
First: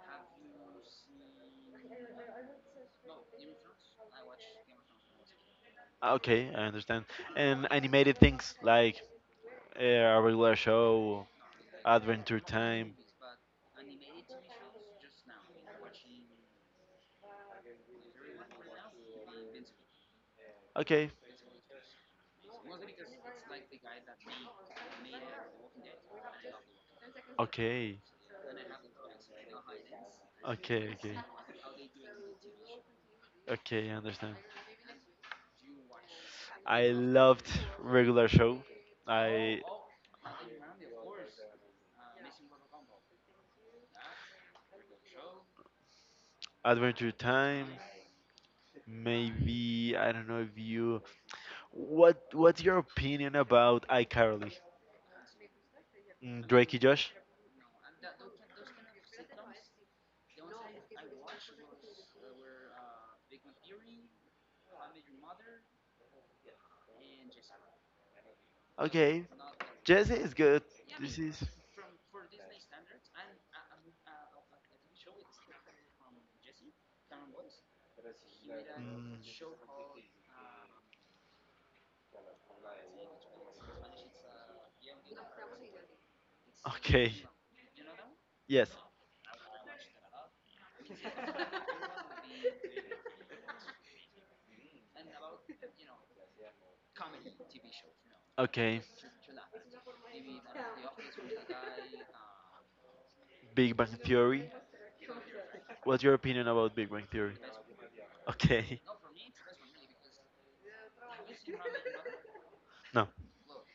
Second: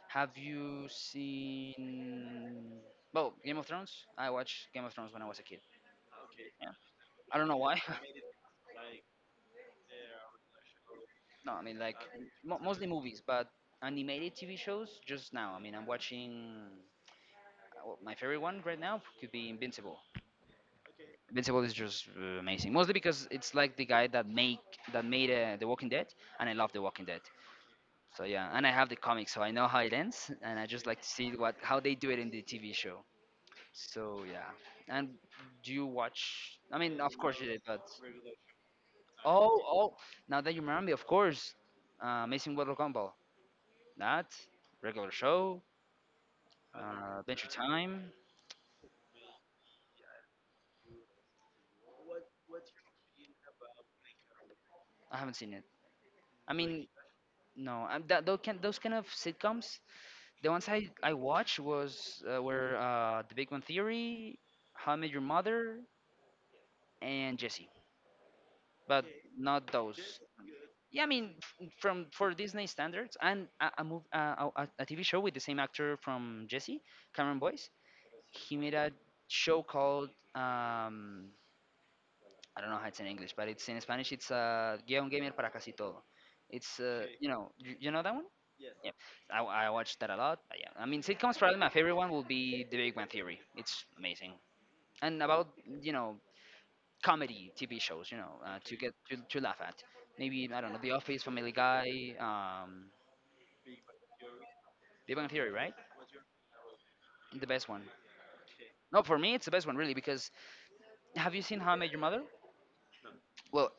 Speaker 1: Have you seen? Well, Game of Thrones. I watched Game of Thrones when I was a kid.
Speaker 2: Okay, I
Speaker 1: Yeah,
Speaker 2: understand.
Speaker 1: I don't know
Speaker 2: And
Speaker 1: why.
Speaker 2: animated things like a regular show,
Speaker 1: No, I mean like
Speaker 2: Adventure
Speaker 1: mo mostly
Speaker 2: Time.
Speaker 1: movies, but animated TV shows. Just now, I mean, I'm watching. Well, my favorite one right now could be Invincible.
Speaker 2: Okay,
Speaker 1: Invincible is just amazing, mostly because it's like the guy that make that made The Walking Dead, and I love The Walking Dead.
Speaker 2: okay,
Speaker 1: So yeah, and I have the comics, so I know how it ends, and I just
Speaker 2: okay,
Speaker 1: like to
Speaker 2: okay,
Speaker 1: see what how they do it in the TV show.
Speaker 2: okay. I
Speaker 1: So
Speaker 2: understand.
Speaker 1: yeah, and do you watch? I
Speaker 2: I
Speaker 1: mean, of course
Speaker 2: loved
Speaker 1: you did, but
Speaker 2: regular show.
Speaker 1: oh
Speaker 2: I
Speaker 1: oh, now that you remember me, of course, Amazing World of Gumball, that regular show,
Speaker 2: Adventure
Speaker 1: Adventure
Speaker 2: Time.
Speaker 1: Time.
Speaker 2: Maybe I don't know if you. What's your opinion about iCarly?
Speaker 1: I haven't seen it.
Speaker 2: Mm,
Speaker 1: I
Speaker 2: Drake
Speaker 1: mean,
Speaker 2: Josh.
Speaker 1: no, I that, those, can, those kind of sitcoms. The ones I watched was were The Big One Theory, How I Met Your Mother, and Jesse, but
Speaker 2: Okay,
Speaker 1: not those.
Speaker 2: Jesse is good.
Speaker 1: Yeah, I
Speaker 2: This
Speaker 1: mean,
Speaker 2: is.
Speaker 1: from for Disney standards, and TV show with the same actor from Jesse, Cameron Boyce. He made a
Speaker 2: Mm,
Speaker 1: show called um, I don't know how it's in English, but it's in Spanish. It's Guion Gamer para casi todo. It's
Speaker 2: okay.
Speaker 1: okay. You know, you know that one?
Speaker 2: Yes.
Speaker 1: Yeah, I watched that a lot. But yeah, I mean sitcoms. Probably my favorite one will be The Big Bang Theory. It's amazing. And about you know comedy TV shows, you know, to
Speaker 2: Okay.
Speaker 1: okay get to laugh at. Maybe I don't know, The Office, Family Guy,
Speaker 2: Big Bang Theory.
Speaker 1: Big Bang Theory, right?
Speaker 2: What's your opinion about Big Bang Theory?
Speaker 1: The best one.
Speaker 2: Okay.
Speaker 1: No, for me it's the best one, really, because have you seen How I Met Your Mother?
Speaker 2: No.
Speaker 1: Well,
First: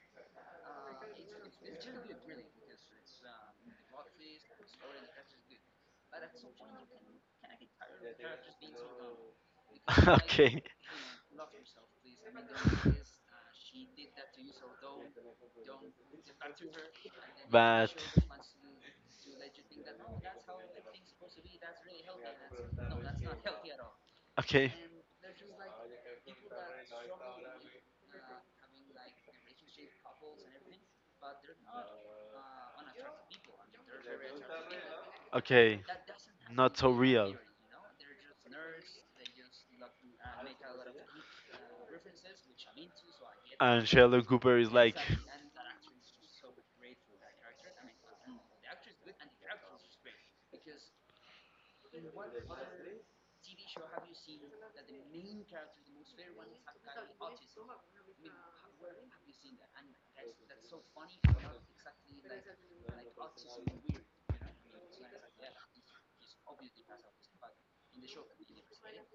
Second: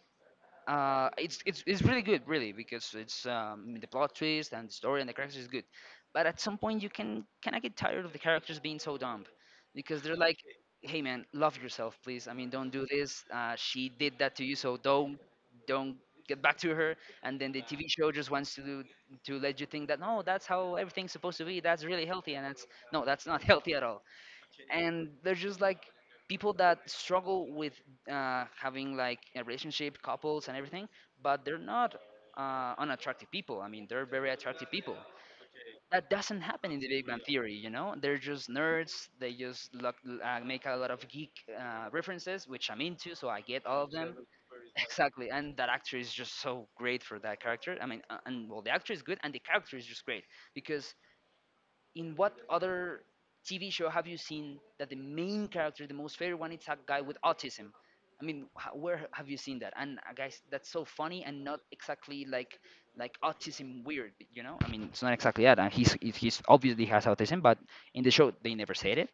Speaker 1: it's really good, really, because it's the plot twist and the story and the characters is good. But at some point, you can kind of get tired of the characters being so dumb, because they're like,
Speaker 2: Okay.
Speaker 1: "Hey, man, love yourself, please. I mean, don't do this. She did that to you, so don't get back to her." And then the TV
Speaker 2: But.
Speaker 1: show just wants to do, to let you think that no, that's how everything's supposed to be. That's really healthy, and that's no, that's not healthy at all.
Speaker 2: Okay.
Speaker 1: And they're just like people that struggle with having like a relationship, couples, and everything, but they're not unattractive people. I mean, they're very attractive people.
Speaker 2: Okay.
Speaker 1: That doesn't happen
Speaker 2: Not
Speaker 1: in the
Speaker 2: so
Speaker 1: Big Bang
Speaker 2: real.
Speaker 1: Theory, you know? They're just nerds. They just look, make a lot of geek references, which I'm into, so I get all
Speaker 2: And
Speaker 1: of them.
Speaker 2: Sheldon Cooper is like.
Speaker 1: Exactly. And that actor is just so great for that character. I mean, and well, the actor is good, and the character is just great because in what other TV show have you seen that the main character, the most favorite one, it's a guy with autism? I mean, where have you seen that? And guys, that's so funny and not exactly like autism weird, you know? I mean, it's not exactly that. And he's obviously has autism, but in the show they never said it,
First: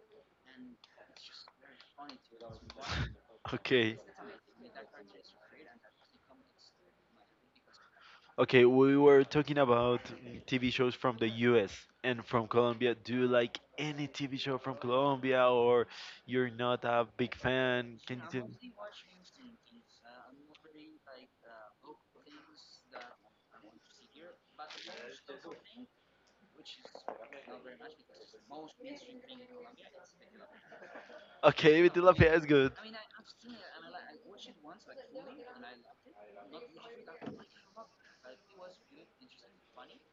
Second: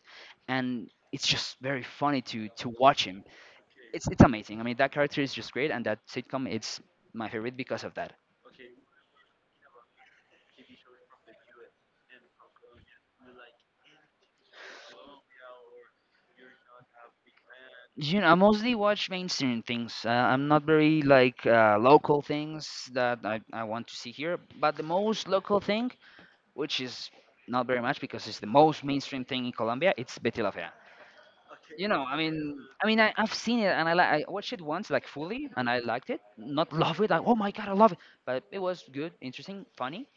Speaker 1: and it's just very funny to watch him.
Speaker 2: Okay.
Speaker 1: It's amazing. I mean, that character is just great, and that sitcom it's my favorite because of that.
Speaker 2: Okay, we were talking about TV shows from the US and from Colombia. Do you like any TV show from Colombia or you're not a big fan?
Speaker 1: You
Speaker 2: Can
Speaker 1: know,
Speaker 2: you
Speaker 1: I
Speaker 2: tell me?
Speaker 1: mostly watch mainstream things. I'm not very like local things that I want to see here. But the most local thing, which is not very much because it's the most mainstream thing in Colombia, it's Betty La Fea.
Speaker 2: Okay,
Speaker 1: You
Speaker 2: with
Speaker 1: know, I
Speaker 2: Tilapia is
Speaker 1: mean,
Speaker 2: good.
Speaker 1: I've seen it and I watched it once like fully and I liked it. Not love it, like oh my god, I love it. But it was good, interesting, funny.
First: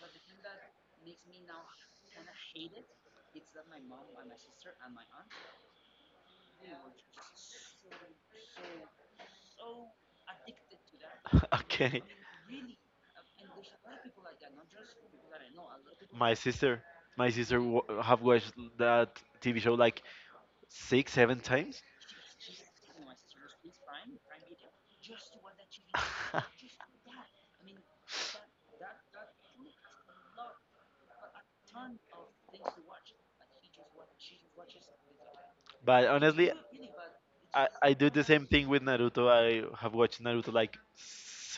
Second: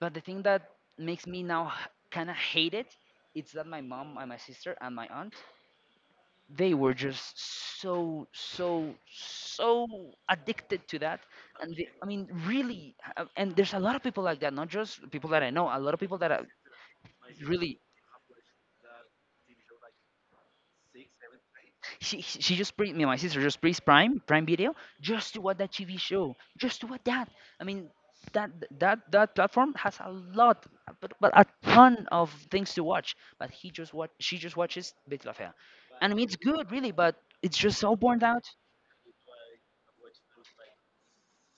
Speaker 1: But the thing that makes me now kind of hate it, it's that my mom and my sister and my aunt they were just so addicted to that, and they,
Speaker 2: Okay.
Speaker 1: I mean really, and there's a lot of people like that, not just people that I know, a lot of people that
Speaker 2: My
Speaker 1: are
Speaker 2: sister, my sister
Speaker 1: really.
Speaker 2: w have watched that TV show like six, seven times.
Speaker 1: She just pre me and my sister just pre prime prime video, just to watch that TV show, just to watch that. I mean that that platform has a lot, but a ton of things to watch, but he just watch she just watches Betty La Fea.
Speaker 2: But
Speaker 1: And I mean, it's
Speaker 2: honestly,
Speaker 1: good really, but it's just
Speaker 2: I
Speaker 1: so
Speaker 2: do
Speaker 1: burned
Speaker 2: the
Speaker 1: out.
Speaker 2: same thing with Naruto. I have watched Naruto like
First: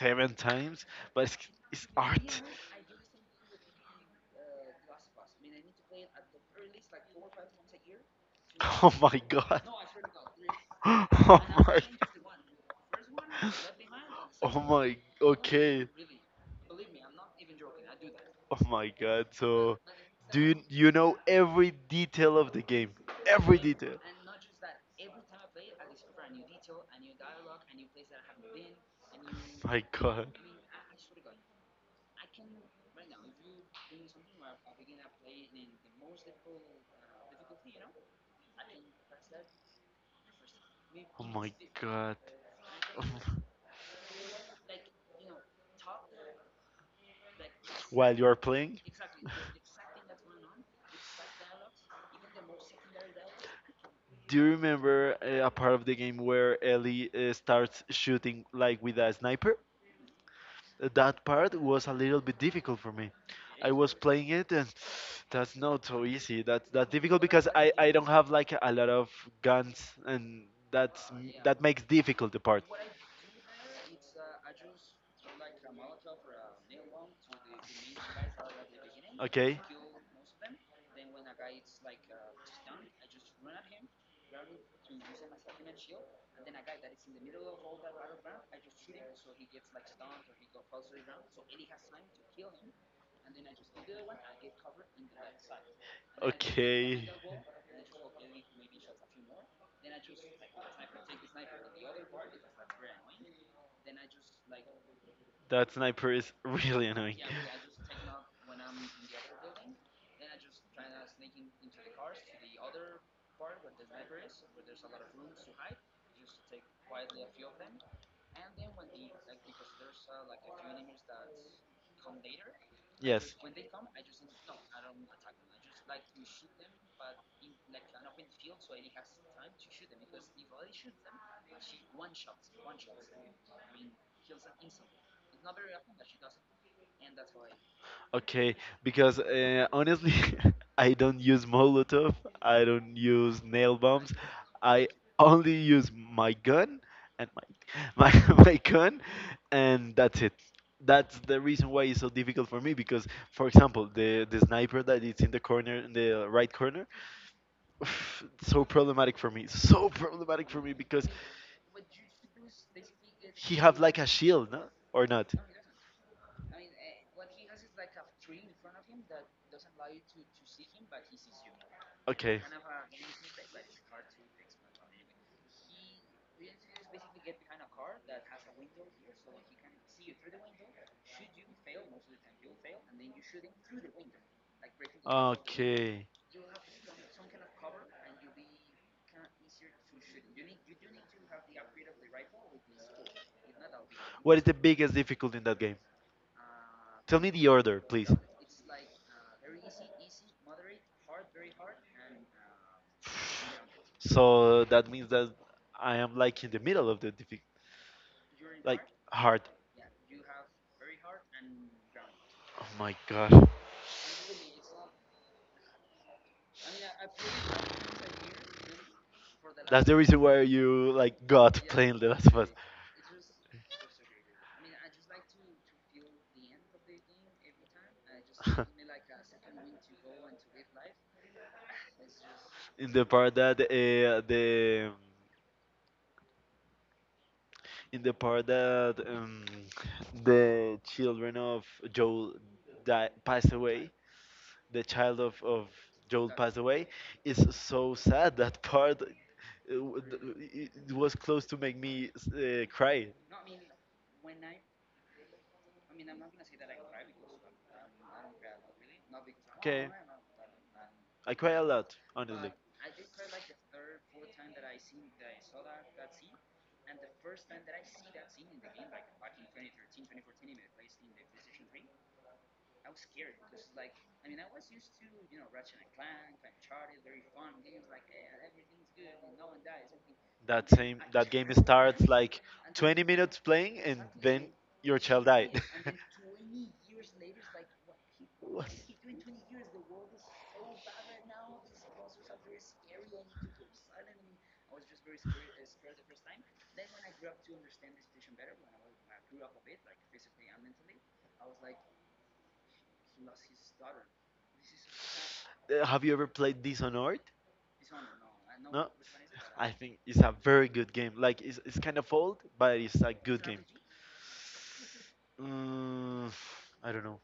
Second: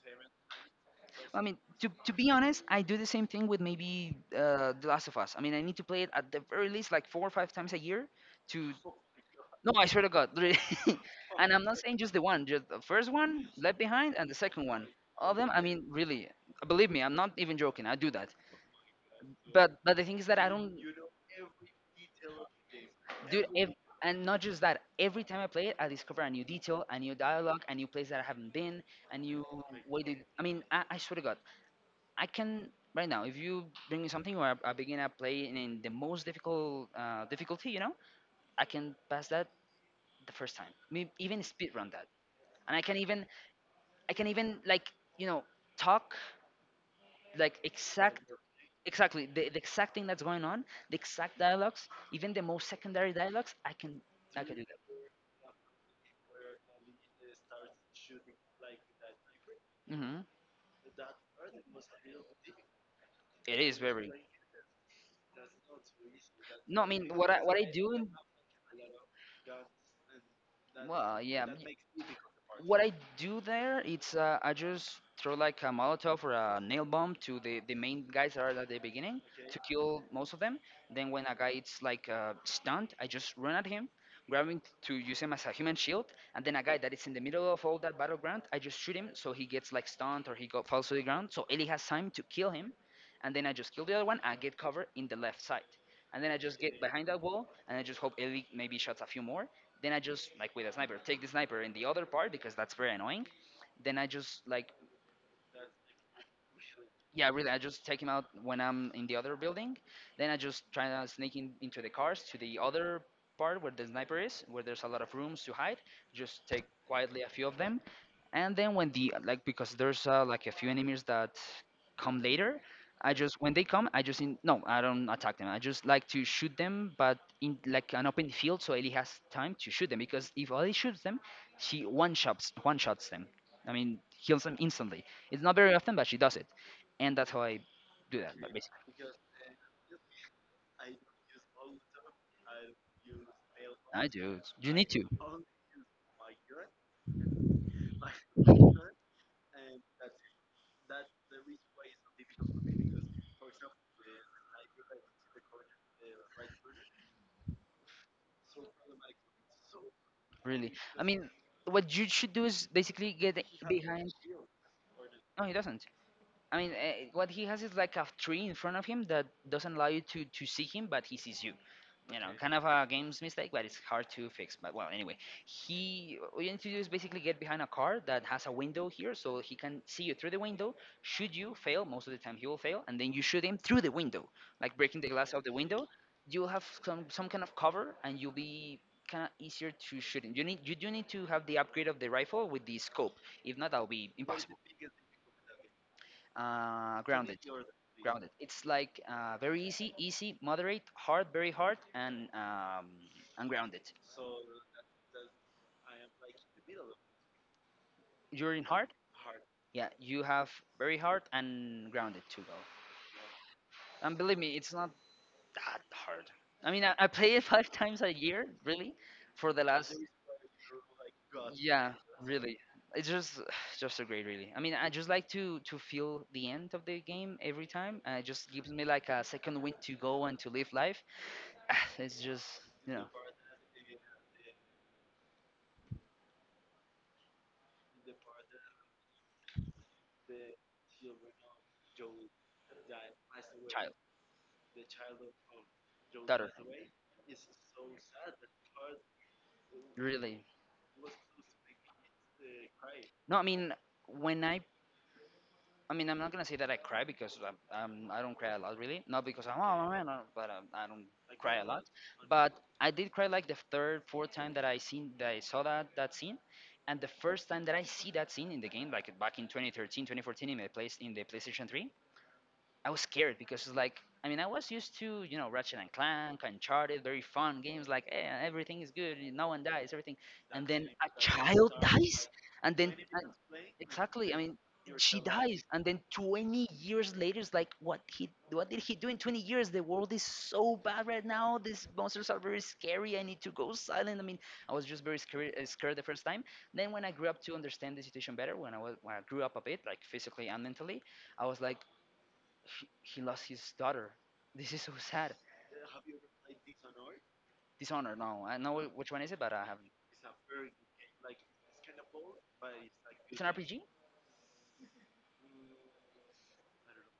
Speaker 2: seven times. But
Speaker 1: I mean,
Speaker 2: it's
Speaker 1: to
Speaker 2: art.
Speaker 1: be honest, I do the same thing with maybe The Last of Us. I mean, I need to play it at the very least like four or five times a year to.
Speaker 2: Oh my god!
Speaker 1: No, I swear to God, really.
Speaker 2: Oh
Speaker 1: And I'm not
Speaker 2: my!
Speaker 1: saying just the one, just the first one, Left Behind, and the
Speaker 2: Oh
Speaker 1: second one.
Speaker 2: my!
Speaker 1: All of them, I mean,
Speaker 2: Okay.
Speaker 1: really, believe me, I'm not even joking. I do that.
Speaker 2: Oh my god!
Speaker 1: But
Speaker 2: So
Speaker 1: but the thing is that
Speaker 2: do
Speaker 1: I
Speaker 2: you
Speaker 1: don't,
Speaker 2: you know every detail of the game?
Speaker 1: dude.
Speaker 2: Every
Speaker 1: If,
Speaker 2: detail.
Speaker 1: and not just that, every time I play it, I discover a new detail, a new dialogue, a new place that I haven't been, a new
Speaker 2: My
Speaker 1: way to.
Speaker 2: god.
Speaker 1: I mean, I swear to God, I can right now. If you bring me something where I begin to play in the most difficult difficulty, you know, I can pass that the first time. Maybe
Speaker 2: Oh
Speaker 1: even
Speaker 2: my
Speaker 1: speed run that,
Speaker 2: god.
Speaker 1: and I can even, I can even like, you know, talk like
Speaker 2: While you are playing,
Speaker 1: exactly the exact thing that's going on, the exact dialogues, even the most secondary dialogues. I can,
Speaker 2: do
Speaker 1: I
Speaker 2: you
Speaker 1: can do that.
Speaker 2: remember a part of the game where Ellie starts shooting like with a sniper?
Speaker 1: Hmm.
Speaker 2: That part was a little bit difficult for me.
Speaker 1: It
Speaker 2: I
Speaker 1: is
Speaker 2: was
Speaker 1: very,
Speaker 2: playing it and that's not so easy.
Speaker 1: no. I
Speaker 2: That's
Speaker 1: mean,
Speaker 2: difficult because
Speaker 1: what I
Speaker 2: I,
Speaker 1: do
Speaker 2: I
Speaker 1: in.
Speaker 2: don't have like a lot of guns and that's
Speaker 1: Well, yeah.
Speaker 2: that makes difficult the part.
Speaker 1: What I do there, it's I just throw like a Molotov or a nail bomb to the main guys that are at the beginning to.
Speaker 2: Okay.
Speaker 1: Okay, kill most of them. Then when a guy is like stunned, I just run at him, grabbing, to use him as a human shield, and then a guy that is in the middle of all that battleground, I just shoot him so he gets like stunned or he go, falls to the ground. So Ellie has time to kill him, and then I just kill the other one and get cover in the left side. And then I just get behind
Speaker 2: Okay.
Speaker 1: that wall, and I just hope Ellie maybe shots a few more, then I just like with a sniper, take the sniper in the other part because that's very annoying. Then I just like,
Speaker 2: That sniper is really annoying.
Speaker 1: yeah, really, I just take him out when I'm in the other building. Then I just try to sneak in, into the cars to the other part where the sniper is, where there's a lot of rooms to hide. Just take quietly a few of them, and then when the, like, because there's like a few enemies that come later, I
Speaker 2: Yes.
Speaker 1: just when they come I just in, no, I don't attack them, I just like to shoot them but in like an open field so Ellie has time to shoot them because if Ellie shoots them, she one shots them, I mean heals them instantly. It's not very often but she does it, and that's how I do that, but
Speaker 2: Okay,
Speaker 1: basically.
Speaker 2: because honestly, I don't use Molotov, I don't use nail
Speaker 1: I
Speaker 2: bombs,
Speaker 1: do. You
Speaker 2: I
Speaker 1: need to,
Speaker 2: only use my gun my my con and that's it. That's the reason why it's so difficult for me because for example the sniper that is in the corner in the right corner, so problematic for me, so problematic for
Speaker 1: really.
Speaker 2: me
Speaker 1: I
Speaker 2: because
Speaker 1: mean, what you should do is basically get
Speaker 2: he have like a
Speaker 1: behind.
Speaker 2: shield, no or not.
Speaker 1: No, he doesn't. I mean, what he has is like a tree in front of him that doesn't allow you to see him, but he sees you. You know,
Speaker 2: Okay,
Speaker 1: kind of a game's mistake, but it's hard to fix. But well, anyway, he, what you need to do is basically get behind a car that has a window here, so he can see you through the window. Should you fail, most of the time he will fail, and then you shoot him through the window, like breaking the glass of the window.
Speaker 2: okay,
Speaker 1: You'll have some kind of cover, and you'll be kind of easier to shoot him. You do need to have the upgrade of the rifle with the scope. If not, that'll be
Speaker 2: what is the
Speaker 1: impossible.
Speaker 2: biggest difficulty in that game?
Speaker 1: Uh,
Speaker 2: Tell me
Speaker 1: grounded,
Speaker 2: the order, please.
Speaker 1: Grounded. It's like very easy, easy, moderate, hard, very hard, and grounded.
Speaker 2: So that means that I am like in the middle of the difficulty,
Speaker 1: You're in
Speaker 2: like
Speaker 1: hard,
Speaker 2: hard.
Speaker 1: yeah. You have very hard and grounded to go.
Speaker 2: Oh my god.
Speaker 1: And believe me, it's not that hard. I mean, I play it five times a year, really, for the
Speaker 2: That's the
Speaker 1: last.
Speaker 2: reason why you like got
Speaker 1: Yeah,
Speaker 2: playing The Last of Us.
Speaker 1: really. It's just, just so great, really. I mean, I just like to feel the end of the game every time. It just gives me like a second wind to go and to live life. It's just,
Speaker 2: In
Speaker 1: you
Speaker 2: the
Speaker 1: know,
Speaker 2: part that the in the part that the children of Joel died, passed away,
Speaker 1: child,
Speaker 2: the child of Joel
Speaker 1: daughter,
Speaker 2: passed away. It's so sad that part. W-
Speaker 1: really.
Speaker 2: It, it was close to make me cry.
Speaker 1: No, I mean, when I mean, I'm not gonna say that I cry because I'm, I don't cry a lot really. Not because I'm
Speaker 2: Okay.
Speaker 1: oh man, but I don't
Speaker 2: I cry
Speaker 1: cry
Speaker 2: a
Speaker 1: a lot.
Speaker 2: lot, honestly.
Speaker 1: But I did cry like the third, fourth time that I saw that scene, and the first time that I see that scene in the game, like back in 2013, 2014 in the place in the PlayStation 3. I was scared because it's like, I mean I was used to, you know, Ratchet and Clank, Uncharted, very fun games like hey, everything is good, no one dies, everything,
Speaker 2: That
Speaker 1: and then
Speaker 2: same
Speaker 1: a
Speaker 2: that game
Speaker 1: child
Speaker 2: starts
Speaker 1: dies,
Speaker 2: like
Speaker 1: and then
Speaker 2: 20 minutes playing and
Speaker 1: exactly. I
Speaker 2: then
Speaker 1: mean
Speaker 2: your
Speaker 1: she
Speaker 2: child died.
Speaker 1: dies, and then 20 years later it's like what he,
Speaker 2: What
Speaker 1: what did he do in 20 years? The world is so bad right now. These monsters are very scary. I need to go silent. I mean I was just very scared, scared the first time. Then when I grew up to understand the situation better, when I was, when I grew up a bit like physically and mentally, I was like he lost his daughter. This is so sad.
Speaker 2: uh, have you ever played Dishonored?
Speaker 1: Dishonor, no, I know
Speaker 2: No?
Speaker 1: which one is it, but I haven't.
Speaker 2: Think it's a very good game. Like it's kind of old, but it's a good
Speaker 1: It's an
Speaker 2: game.
Speaker 1: RPG,
Speaker 2: Mm, I don't know.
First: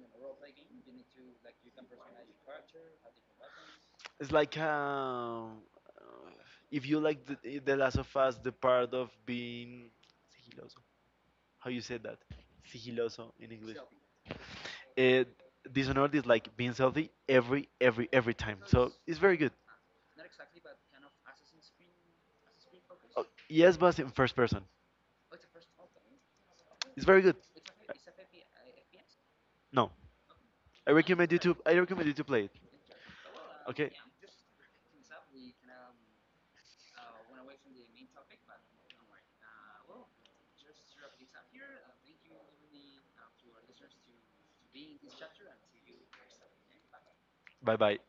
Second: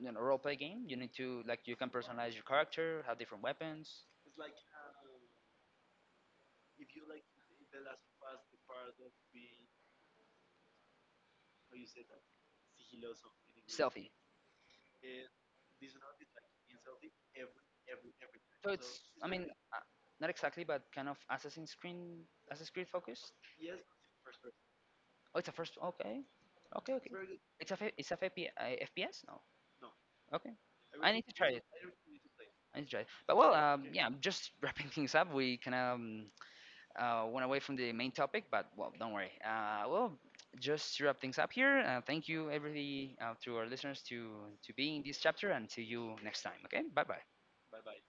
Speaker 1: you know, role play game. You need to, like, you can personalize your character, have different weapons.
Speaker 2: It's like uh, if you like the Last of Us, the part of being sigiloso. How you say that? Sigiloso in English.
Speaker 1: Stealthy.
Speaker 2: Uh, Dishonored is like being stealthy every time.
Speaker 1: So
Speaker 2: So
Speaker 1: it's,
Speaker 2: it's
Speaker 1: I
Speaker 2: very
Speaker 1: mean,
Speaker 2: good.
Speaker 1: uh, not exactly, but kind of Assassin's Creed, Assassin's Creed
Speaker 2: Oh,
Speaker 1: focused.
Speaker 2: yes, but in first person.
Speaker 1: Oh, it's a first. Okay, okay,
Speaker 2: It's
Speaker 1: okay.
Speaker 2: very good.
Speaker 1: a It's a FP, FPS. No,
Speaker 2: No,
Speaker 1: okay.
Speaker 2: I
Speaker 1: Need
Speaker 2: recommend
Speaker 1: to
Speaker 2: you
Speaker 1: try
Speaker 2: to.
Speaker 1: it.
Speaker 2: I recommend you to play it.
Speaker 1: I need to try it. But well,
Speaker 2: Okay.
Speaker 1: yeah, just wrapping things up, we can went away from the main topic, but well, don't worry. We'll just wrap things up here. Thank you, everybody, to our listeners, to be in this chapter, and see you next time. Okay, bye bye.
Speaker 2: Bye bye.